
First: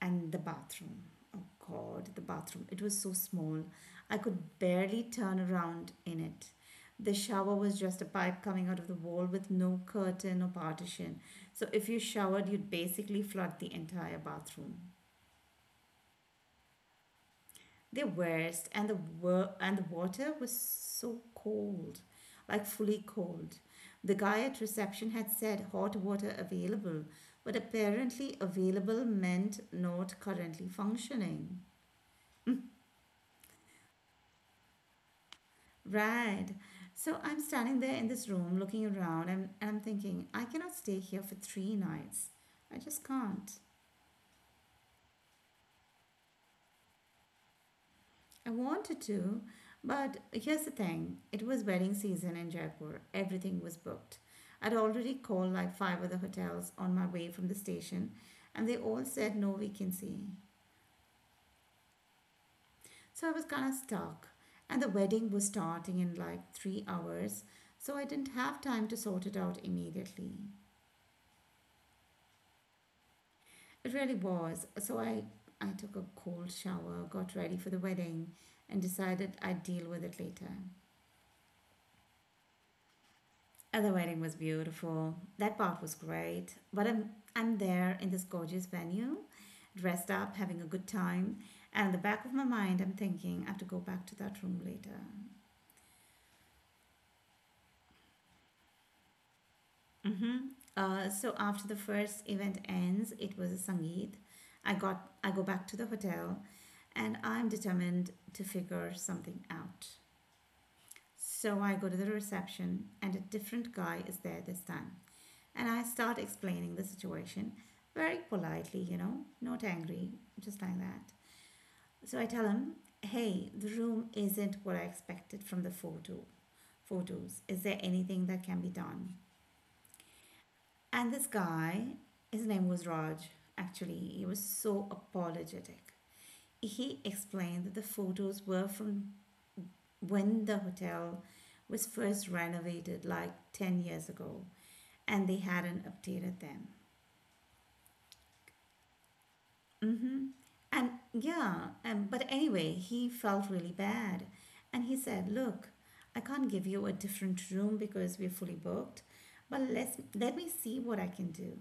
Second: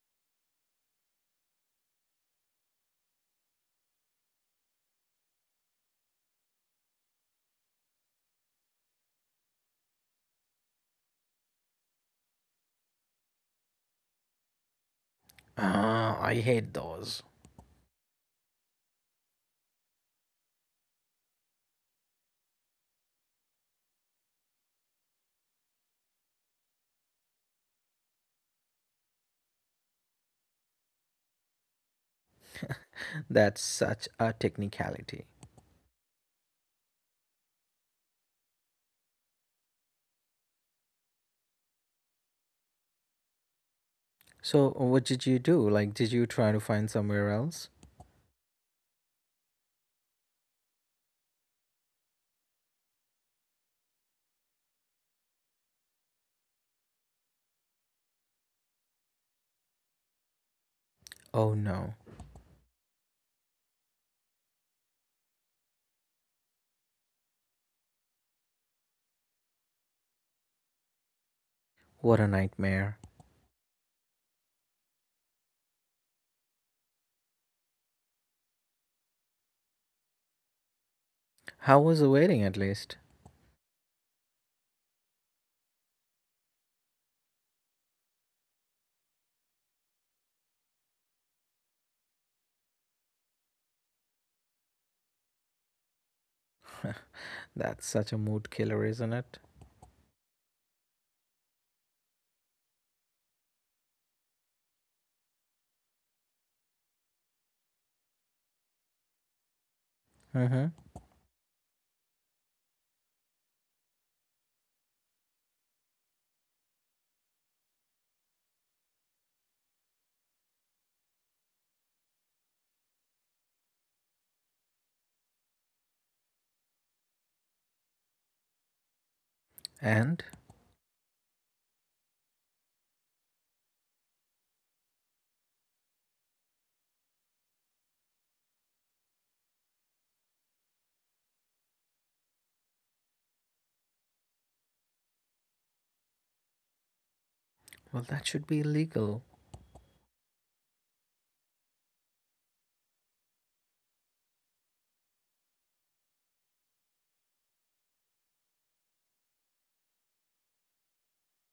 And the bathroom. Oh God, the bathroom. It was so small. I could barely turn around in it. The shower was just a pipe coming out of the wall with no curtain or partition. So if you showered, you'd basically flood the entire bathroom.
Ah, I hate those.
The worst. And the water was so cold, like fully cold. The guy at reception had said hot water available, but apparently available meant not currently functioning.
That's such a technicality.
Right. So I'm standing there in this room looking around, and I'm thinking I cannot stay here for 3 nights. I just can't.
So, what did you do? Like, did you try to find somewhere else?
I wanted to, but here's the thing, it was wedding season in Jaipur. Everything was booked. I'd already called like five other hotels on my way from the station, and they all said no vacancy.
Oh no.
So I was kind of stuck, and the wedding was starting in like 3 hours, so I didn't have time to sort it out immediately.
What a nightmare.
It really was. So I took a cold shower, got ready for the wedding, and decided I'd deal with it later.
How was the wedding at least?
And the wedding was beautiful. That part was great. But I'm there in this gorgeous venue, dressed up, having a good time. And in the back of my mind, I'm thinking I have to go back to that room later.
That's such a mood killer, isn't it?
Mm-hmm. So after the first event ends, it was a sangeet. I go back to the hotel, and I'm determined to figure something out.
Hmm.
So I go to the reception, and a different guy is there this time. And I start explaining the situation very politely, not angry, just like that. So I tell him, hey, the room isn't what I expected from the photos. Is there anything that can be done?
And?
And this guy, his name was Raj, actually, he was so apologetic. He explained that the photos were from when the hotel was first renovated like 10 years ago, and they hadn't updated them.
Well, that should be illegal.
Mm-hmm. And yeah, but anyway, he felt really bad. And he said, look, I can't give you a different room because we're fully booked, but let me see what I can do.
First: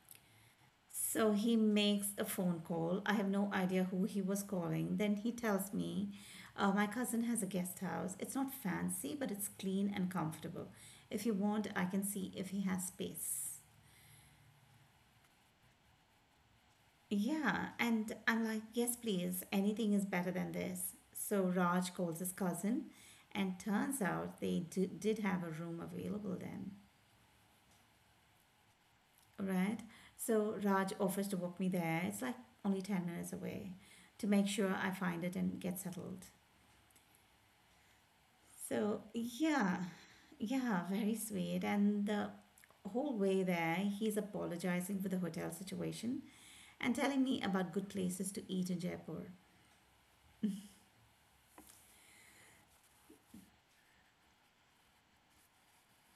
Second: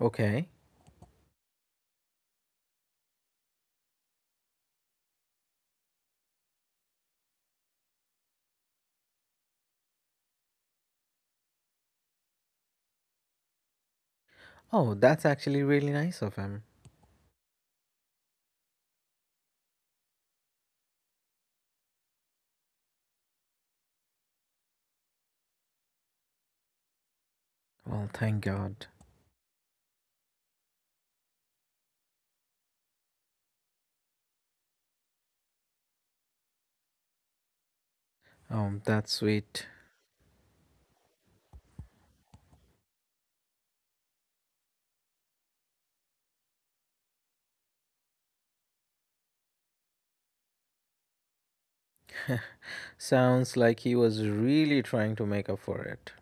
Okay.
So he makes a phone call. I have no idea who he was calling. Then he tells me, my cousin has a guest house. It's not fancy, but it's clean and comfortable. If you want, I can see if he has space.
Oh, that's actually really nice of him.
Yeah, and I'm like, yes, please, anything is better than this. So Raj calls his cousin, and turns out they did have a room available then,
Well, thank God.
right? So Raj offers to walk me there. It's like only 10 minutes away, to make sure I find it and get settled.
Oh,
So,
that's sweet.
yeah, yeah, very sweet. And the whole way there, he's apologizing for the hotel situation and telling me about good places to eat in Jaipur.
Sounds like he was really trying to make up for it.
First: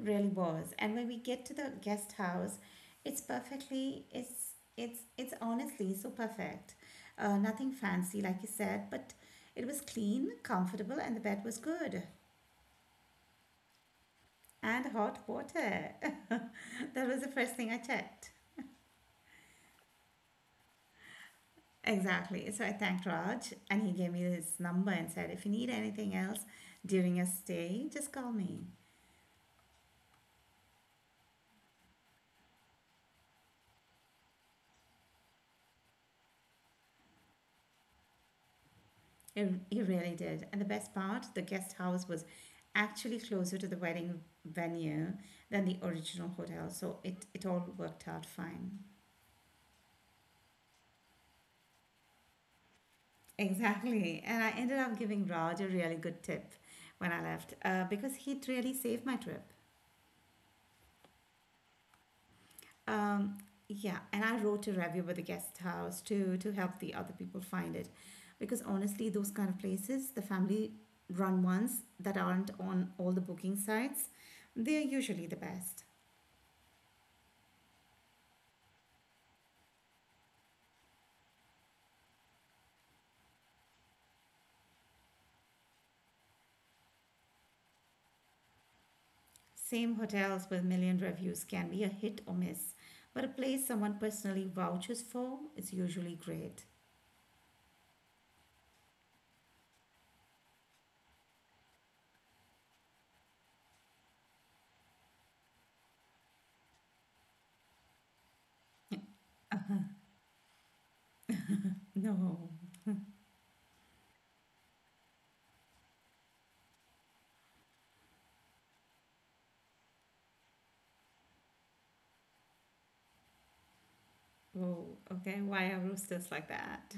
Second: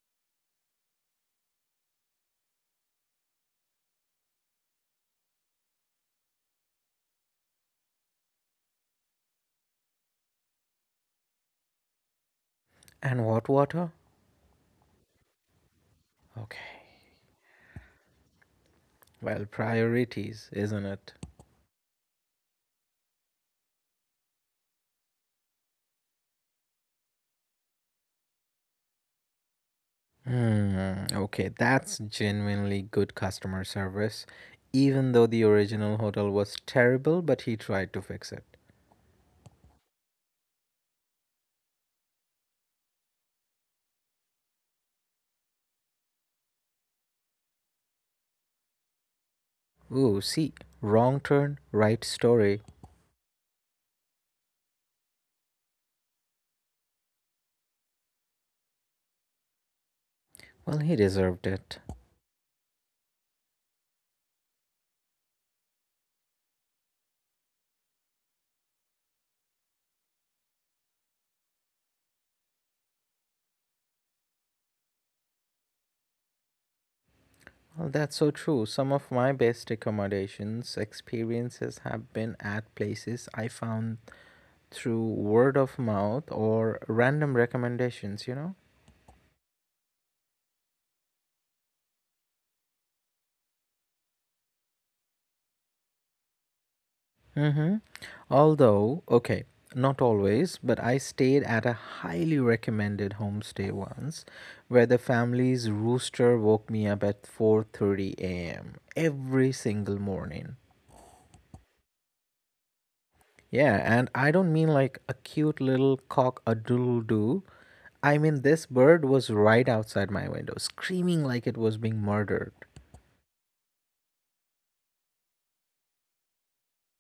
Really was. And when we get to the guest house, it's it's honestly so perfect. Nothing fancy, like you said, but it was clean, comfortable, and the bed was good.
And what water?
And hot water. That was
Okay.
the first thing I checked.
Well, priorities, isn't it?
Exactly. So I thanked Raj, and he gave me his number and said, if you need anything else during your stay, just call me.
Hmm. Okay, that's genuinely good customer service. Even though the original hotel was terrible, but he tried to fix it.
He really did. And the best part, the guest house was actually closer to the wedding venue than the original hotel, so it all worked out fine.
Ooh, see, wrong turn, right story.
Exactly. And I ended up giving Raj a really good tip when I left, because he'd really saved my trip.
Well, he deserved it.
Um, yeah, and I wrote a review with the guest house to help the other people find it, because honestly, those kind of places, the family run ones that aren't on all the booking sites, they're usually the best.
Well, that's so true. Some of my best accommodations experiences have been at places I found through word of mouth or random recommendations, you know?
Same. Hotels with million reviews can be a hit or miss, but a place someone personally vouches for is usually great.
Mm-hmm. Although, okay, not always, but I stayed at a highly recommended homestay once where the family's rooster woke me up at 4:30 a.m. every single morning.
No.
Yeah, and I don't mean like a cute little cock a doodle doo. I mean, this bird was right outside my window, screaming like it was being murdered.
Whoa. Okay. Why are roosters like that?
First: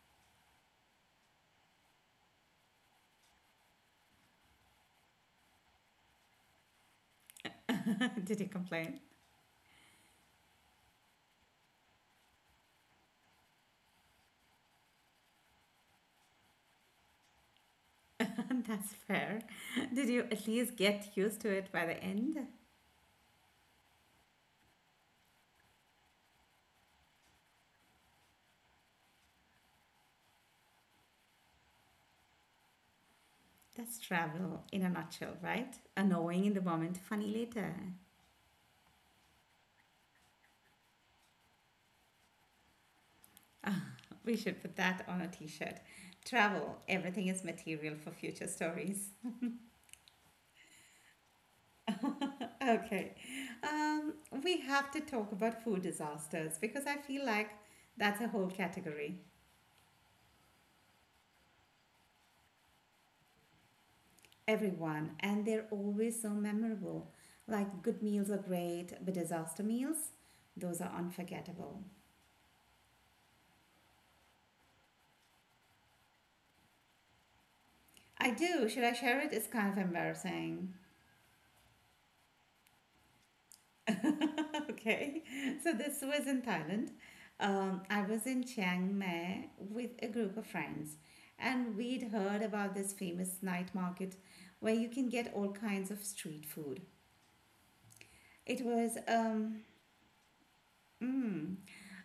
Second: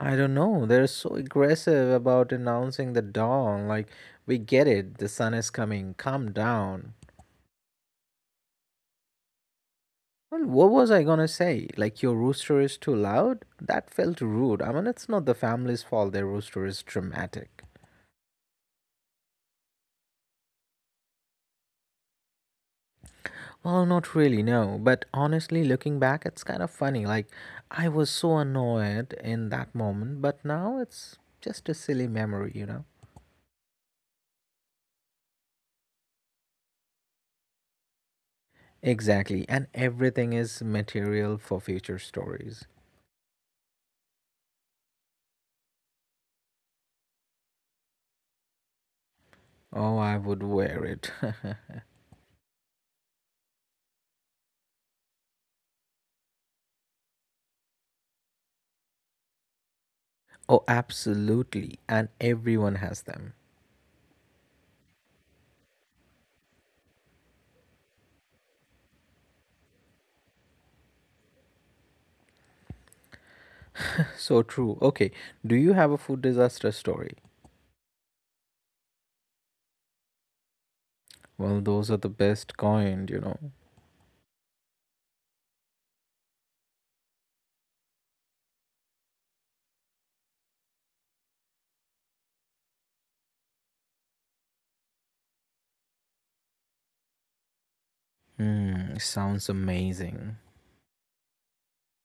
I don't know, they're so aggressive about announcing the dawn. Like, we get it, the sun is coming, calm down.
Did you complain?
Well, what was I gonna say? Like, your rooster is too loud? That felt rude. I mean, it's not the family's fault their rooster is dramatic.
That's fair. Did you at least get used to it by the end?
Well, not really, no. But honestly, looking back, it's kind of funny. Like, I was so annoyed in that moment, but now it's just a silly memory, you know?
That's travel in a nutshell, right? Annoying in the moment, funny later.
Exactly. And everything is material for future stories.
We should put that on a t shirt. Travel. Everything is material for future stories.
Oh, I would wear it.
Okay. Um, we have to talk about food disasters because I feel like that's a whole category.
Oh, absolutely. And everyone has them.
Everyone, and they're always so memorable. Like good meals are great, but disaster meals, those are unforgettable.
So true. Okay. Do you have a food disaster story?
I do. Should I share it? It's kind of embarrassing.
Well, those are the best kind, you know?
Okay. So this was in Thailand. I was in Chiang Mai with a group of friends, and we'd heard about this famous night market where you can get all kinds of street food. It
Hmm.
was
Sounds amazing.
mm,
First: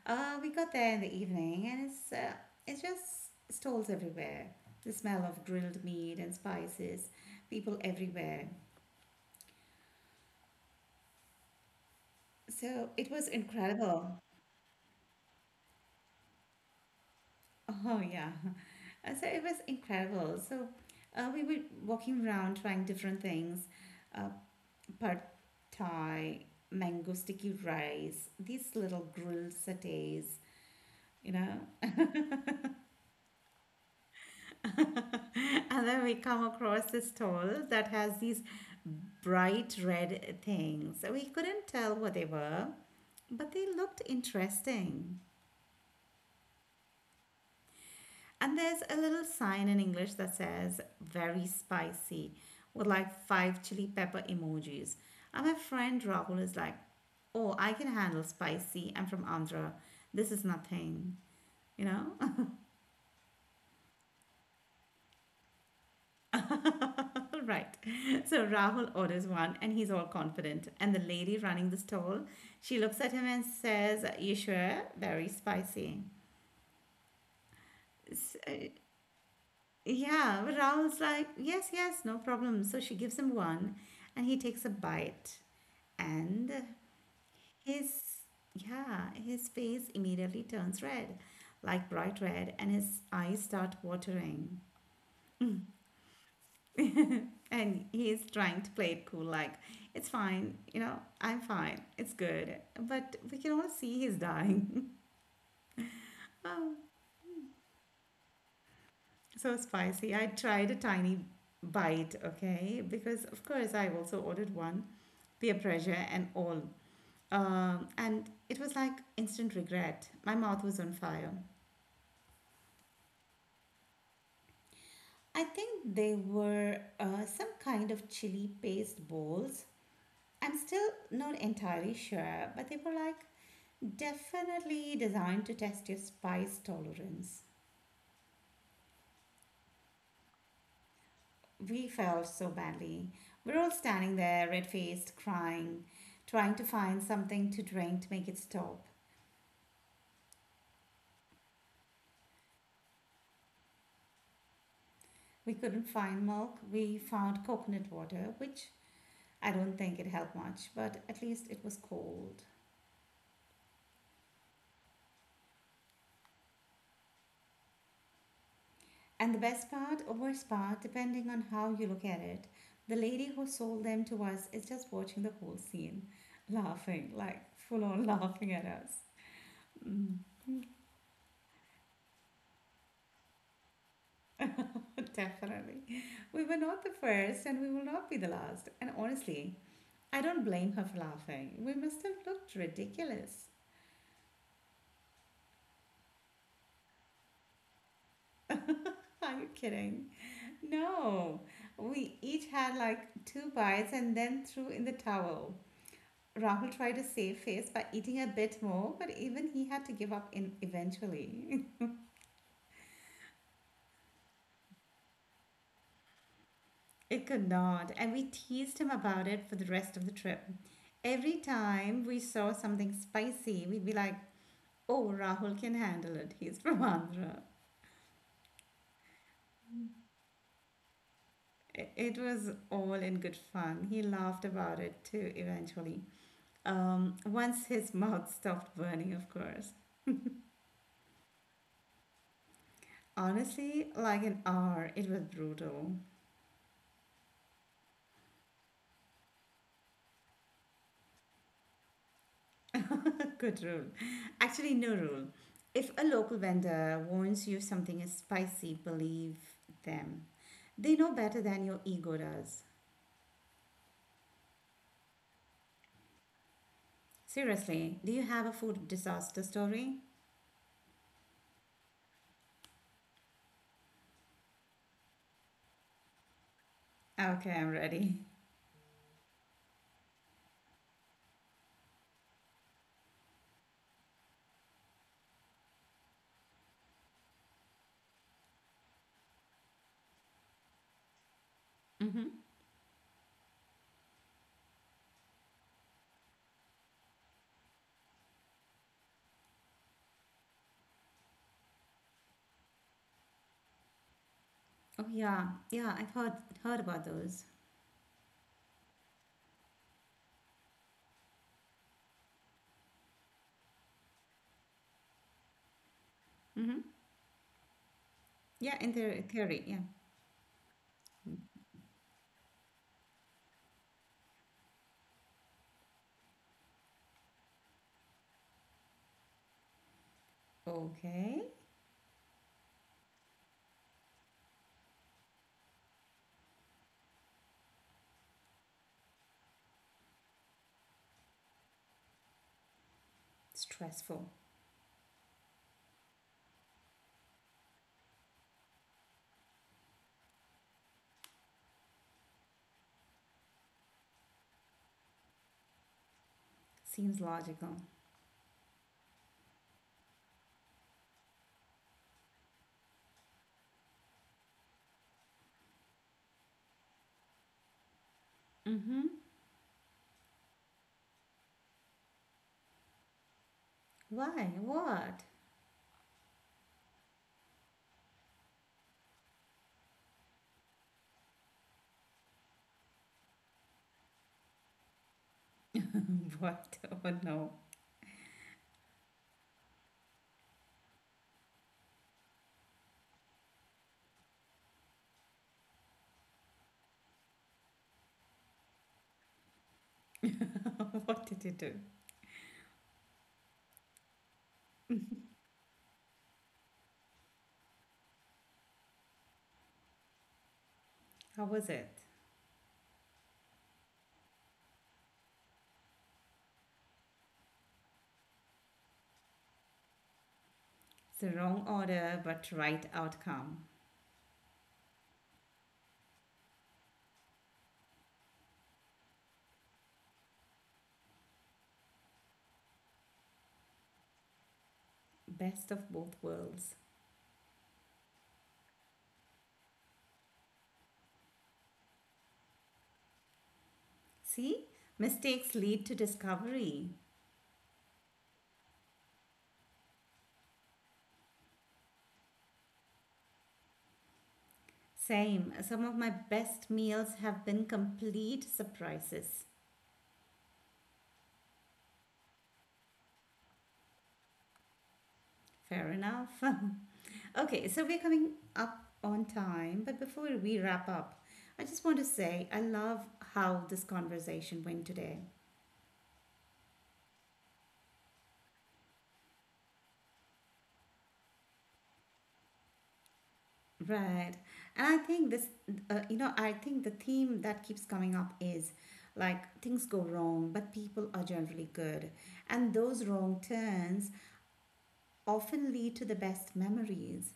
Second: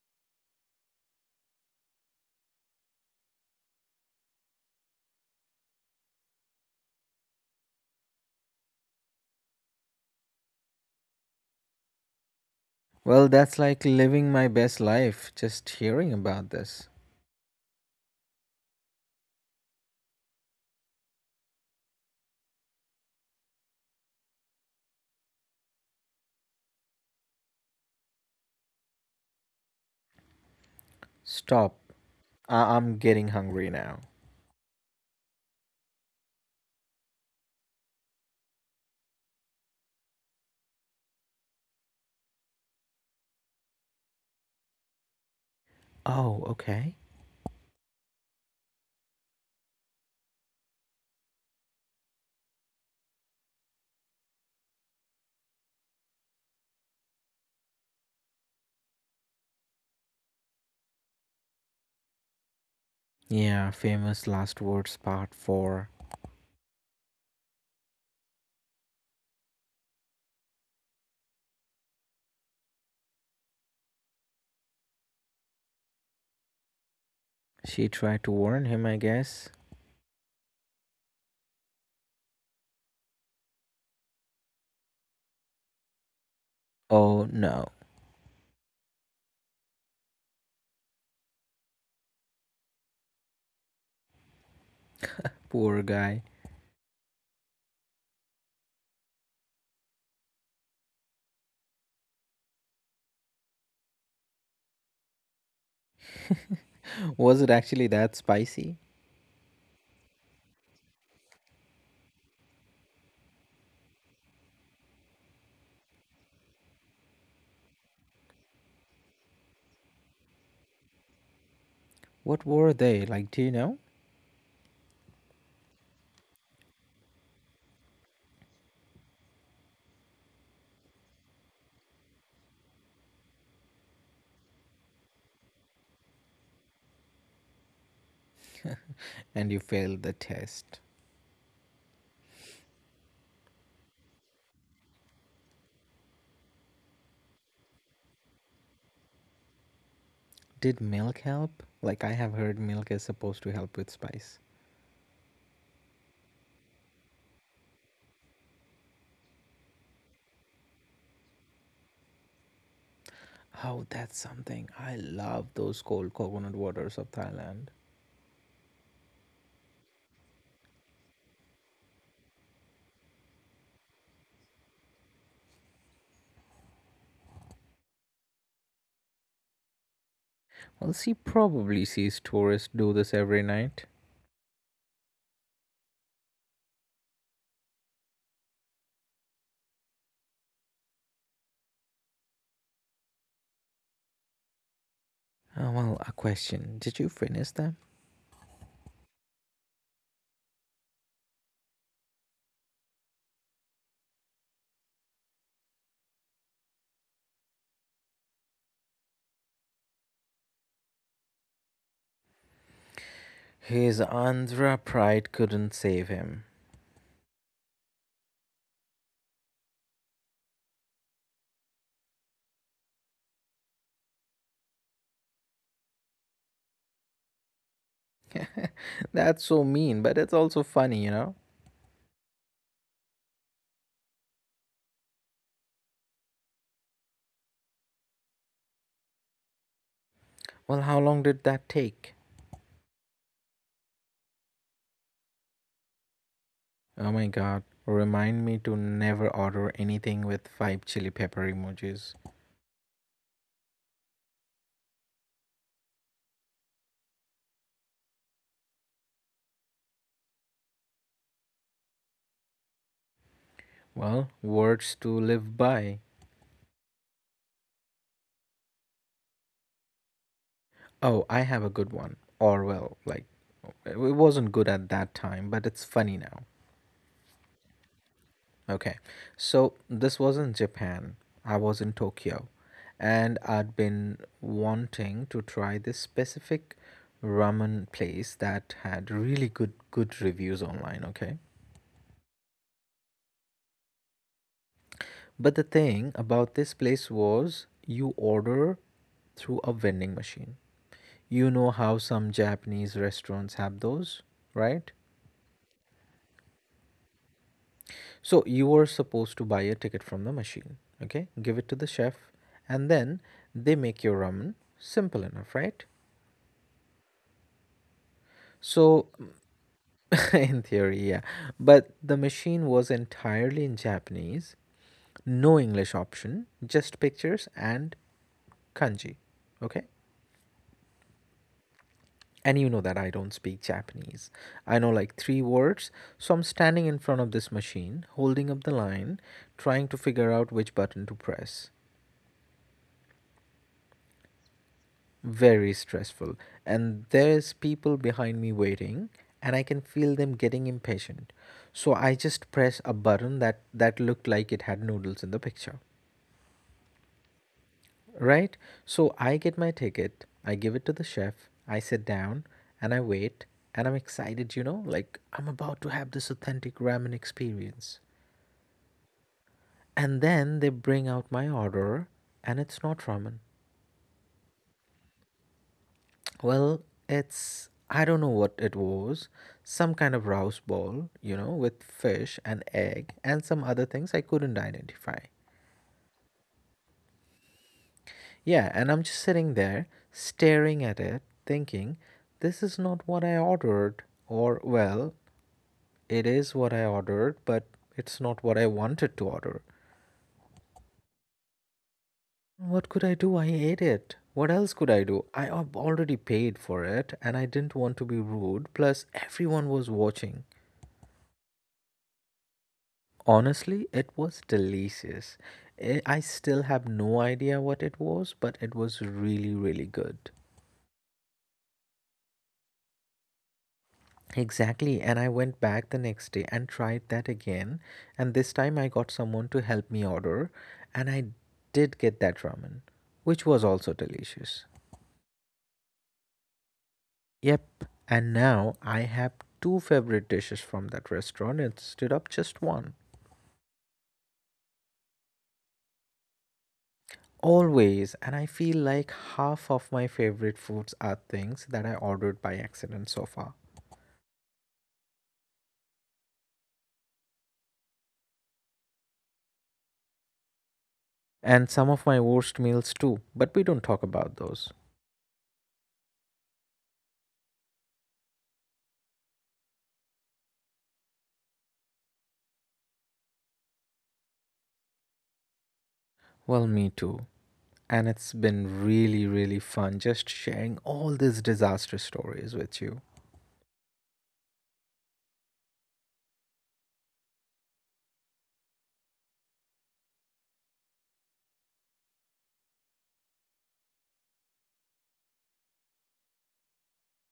we got there in the evening, and it's just stalls everywhere. The smell of grilled meat and spices, people everywhere. So it was
Well, that's like
incredible.
living my best life just hearing about this.
Oh yeah. So it was incredible. So we were walking around trying different things. Uh, Pad Thai, mango sticky rice, these little grilled satays, you know.
Stop. I- I'm getting hungry now.
And then we come across this stall that has these bright red things. We couldn't tell what they were, but they looked interesting.
Oh, okay.
And there's a little sign in English that says very spicy with like five chili pepper emojis. And my friend Rahul is like, oh, I can handle spicy. I'm from Andhra. This is nothing, you know?
Yeah, famous last words part 4.
Right. So Rahul orders one and he's all confident. And the lady running the stall, she looks at him and says, you sure? Very spicy.
She tried to
S-
warn
uh,
him, I guess.
yeah, but Rahul's like, yes, yes, no problem. So she gives him one and he takes a bite. And
Oh no,
his, yeah, his face immediately turns red, like bright red, and his eyes start watering.
poor guy.
And he's trying to play it cool, like, it's fine, you know, I'm fine, it's good. But we can all see he's dying. Oh,
Was it actually that spicy?
so spicy. I tried a tiny bite, okay, because of course I also ordered one, peer pressure and all. And it was like instant regret. My mouth was on fire.
What were they? Like, do you know?
I think they were some kind of chili paste balls. I'm still not entirely sure, but they were like definitely designed to test your spice tolerance.
And you failed the test.
We felt so badly. We're all standing there, red faced, crying, trying to find something to drink to make it stop.
Did milk help? Like, I have heard milk is supposed to help with spice.
We couldn't find milk. We found coconut water, which I don't think it helped much, but at least it was cold.
Oh, that's something. I love those cold coconut waters of Thailand.
And the best part or worst part, depending on how you look at it, the lady who sold them to us is just watching the whole scene, laughing, like full on laughing at us. Mm.
Well, she probably sees tourists do this every night.
Definitely. We were not the first and we will not be the last. And honestly, I don't blame her for laughing. We must have looked ridiculous.
Well, a question. Did you finish them?
Are you kidding? No. We each had like two bites and then threw in the towel. Rahul tried to save face by eating a bit more, but even he had to give up in eventually.
His Andhra pride couldn't save him.
It could not, and we teased him about it for the rest of the trip. Every time we saw something spicy, we'd be like, oh, Rahul can handle it. He's from Andhra.
That's so mean, but it's also funny, you know?
It was all in good fun. He laughed about it too eventually. Once his mouth stopped burning, of course.
Well, how long did that take?
Honestly, like an hour, it was brutal.
Oh my god, remind me to never order anything with five chili pepper emojis.
Good rule. Actually, no rule. If a local vendor warns you something is spicy, believe them. They know better than your ego does.
Well, words to live by.
Seriously, do you have a food disaster story?
Oh, I have a good one. Or, well, like, it wasn't good at that time, but it's funny now.
Okay, I'm ready.
Okay, so this was in Japan. I was in Tokyo, and I'd been wanting to try this specific ramen place that had really good reviews online, okay?
Mm-hmm.
But the thing about this place was you order through a vending machine. You know how some Japanese restaurants have those, right?
Oh yeah, yeah. I've heard about those.
So you were supposed to buy a ticket from the machine, okay, give it to the chef, and then they make your ramen. Simple enough, right?
Mm-hmm. Yeah, in
So,
their theory. Yeah.
in theory, yeah.
Mm.
But the machine was entirely in Japanese, no English option, just pictures and kanji. Okay?
Okay.
And you know that I don't speak Japanese. I know like three words, so I'm standing in front of this machine, holding up the line, trying to figure out which button to press.
Stressful.
Very stressful. And there's people behind me waiting and I can feel them getting impatient. So I just press a button that looked like it had noodles in the picture.
Seems logical.
Right? So I get my ticket, I give it to the chef, I sit down and I wait, and I'm excited, you know, like I'm about to have this authentic ramen experience.
Mm-hmm.
And then they bring out my order and it's not ramen.
Why? What?
Well, it's, I don't know what it was. Some kind of rouse ball, you know, with fish and egg and some other things I couldn't identify.
What? Oh no.
Yeah, and I'm just sitting there staring at it, thinking, this is not what I ordered. Or, well, it is what I ordered, but it's not what I wanted to order.
What did you do?
What could I do? I ate it. What else could I do? I have already paid for it and I didn't want to be rude. Plus, everyone was watching.
How was it?
Honestly, it was delicious. I still have no idea what it was, but it was really, really good.
It's the wrong order but right outcome.
Exactly, and I went back the next day and tried that again. And this time I got someone to help me order, and I did get that ramen, which was also delicious.
Best of both worlds.
Yep, and now I have two favorite dishes from that restaurant instead of just one.
See? Mistakes lead to discovery.
Always, and I feel like half of my favorite foods are things that I ordered by accident so far.
Same. Some of my best meals have been complete surprises.
And some of my worst meals too, but we don't talk about those.
Fair enough. Okay, so we're coming up on time, but before we wrap up, I just want to say I love how this conversation went today.
Well, me too. And it's been really, really fun just sharing all these disaster stories with you.
Right. And I think I think the theme that keeps coming up is like things go wrong, but people are generally good. And those wrong turns often lead to the best memories.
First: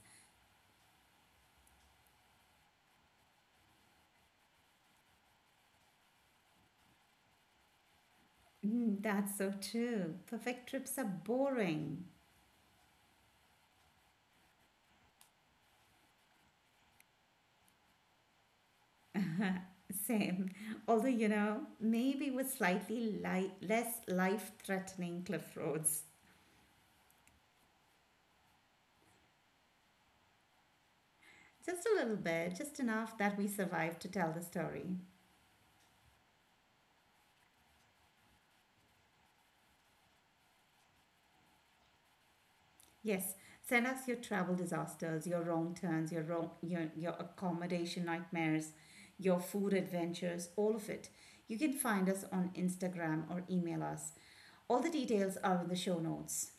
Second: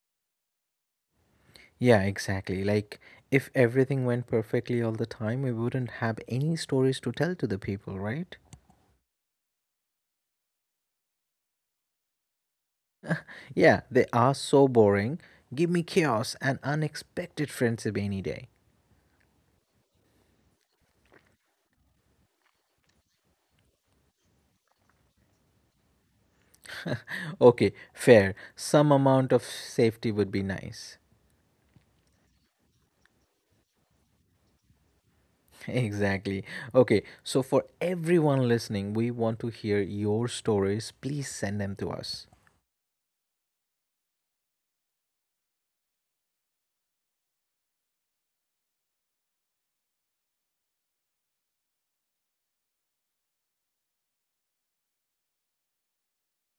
Yeah, exactly. Like, if everything went perfectly all the time, we wouldn't have any stories to tell to the people, right?
Mm, that's so true. Perfect trips are boring.
Yeah, they are so boring. Give me chaos and unexpected friendship any day.
Same. Although, you know, maybe with less life threatening cliff roads.
Okay, fair. Some amount of safety would be nice.
Just a little bit, just enough that we survive to tell the story.
Exactly. Okay, so for everyone listening, we want to hear your stories. Please send them to us.
Yes, send us your travel disasters, your wrong turns, your accommodation nightmares, your food adventures, all of it. You can find us on Instagram or email us. All the details are in the show notes.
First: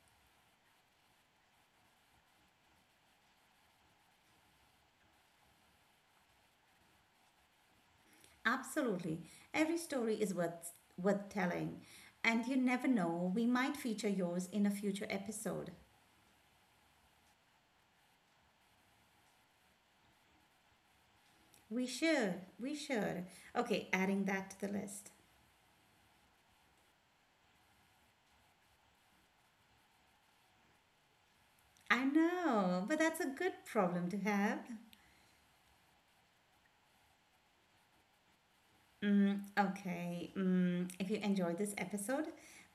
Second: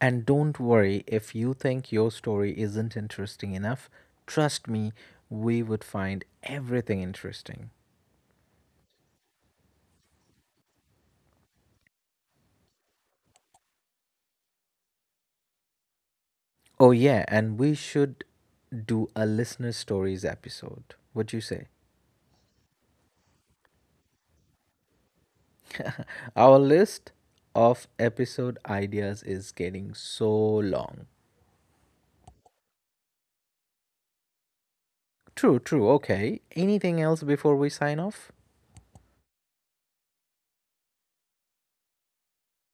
And don't worry if you think your story isn't interesting enough. Trust me, we would find everything interesting.
Absolutely. Every story is worth telling. And you never know, we might feature yours in a future episode.
Oh, yeah, and we should do a listener stories episode. What you say?
We should. We should. Okay, adding that to the list.
Our list of episode ideas is getting so long.
I know, but that's a good problem to have.
True, true. Okay. Anything else before we sign off?
Mm, okay. Mm, if you enjoyed this episode,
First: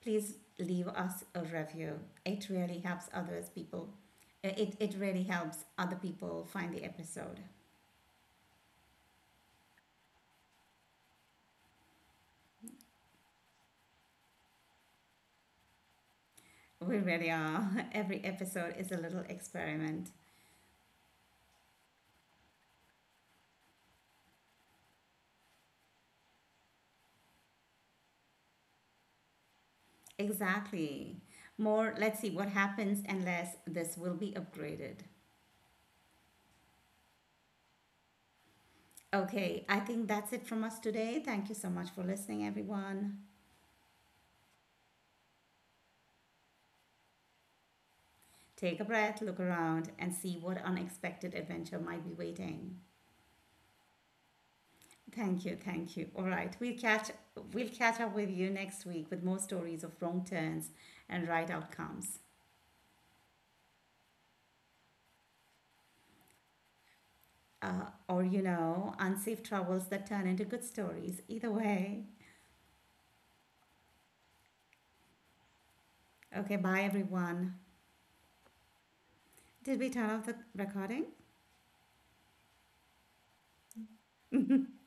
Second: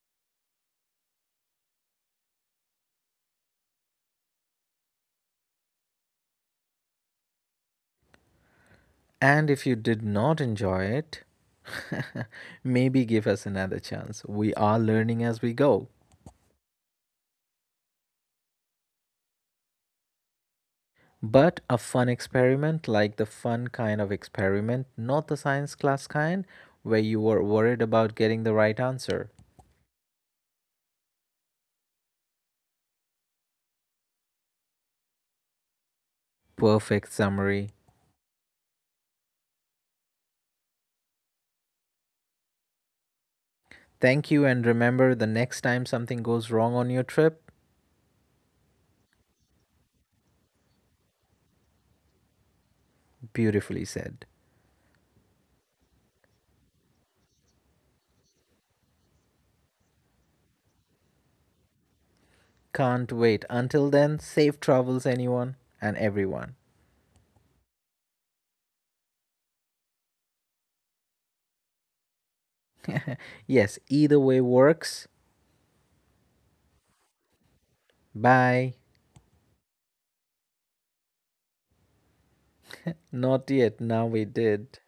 please leave us a review. It really helps others people. It really helps other people find the episode.
And if you did not enjoy it, maybe give us another chance. We are learning as we go.
We really are. Every episode is a little experiment.
But a fun experiment, like the fun kind of experiment, not the science class kind, where you were worried about getting the right answer.
Exactly. More, let's see what happens unless this will be upgraded.
Perfect summary.
Okay, I think that's it from us today. Thank you so much for listening, everyone.
Thank you, and remember, the next time something goes wrong on your trip,
Take a breath, look around, and see what unexpected adventure might be waiting.
beautifully said.
Thank you, thank you. All right, we'll catch up with you next week with more stories of wrong turns and right outcomes,
Can't wait. Until then, safe travels, anyone and everyone.
or you know, unsafe travels that turn into good stories. Either way.
Yes, either way works.
Okay, bye everyone.
Bye.
Did we turn off the recording?
Not yet. Now we did.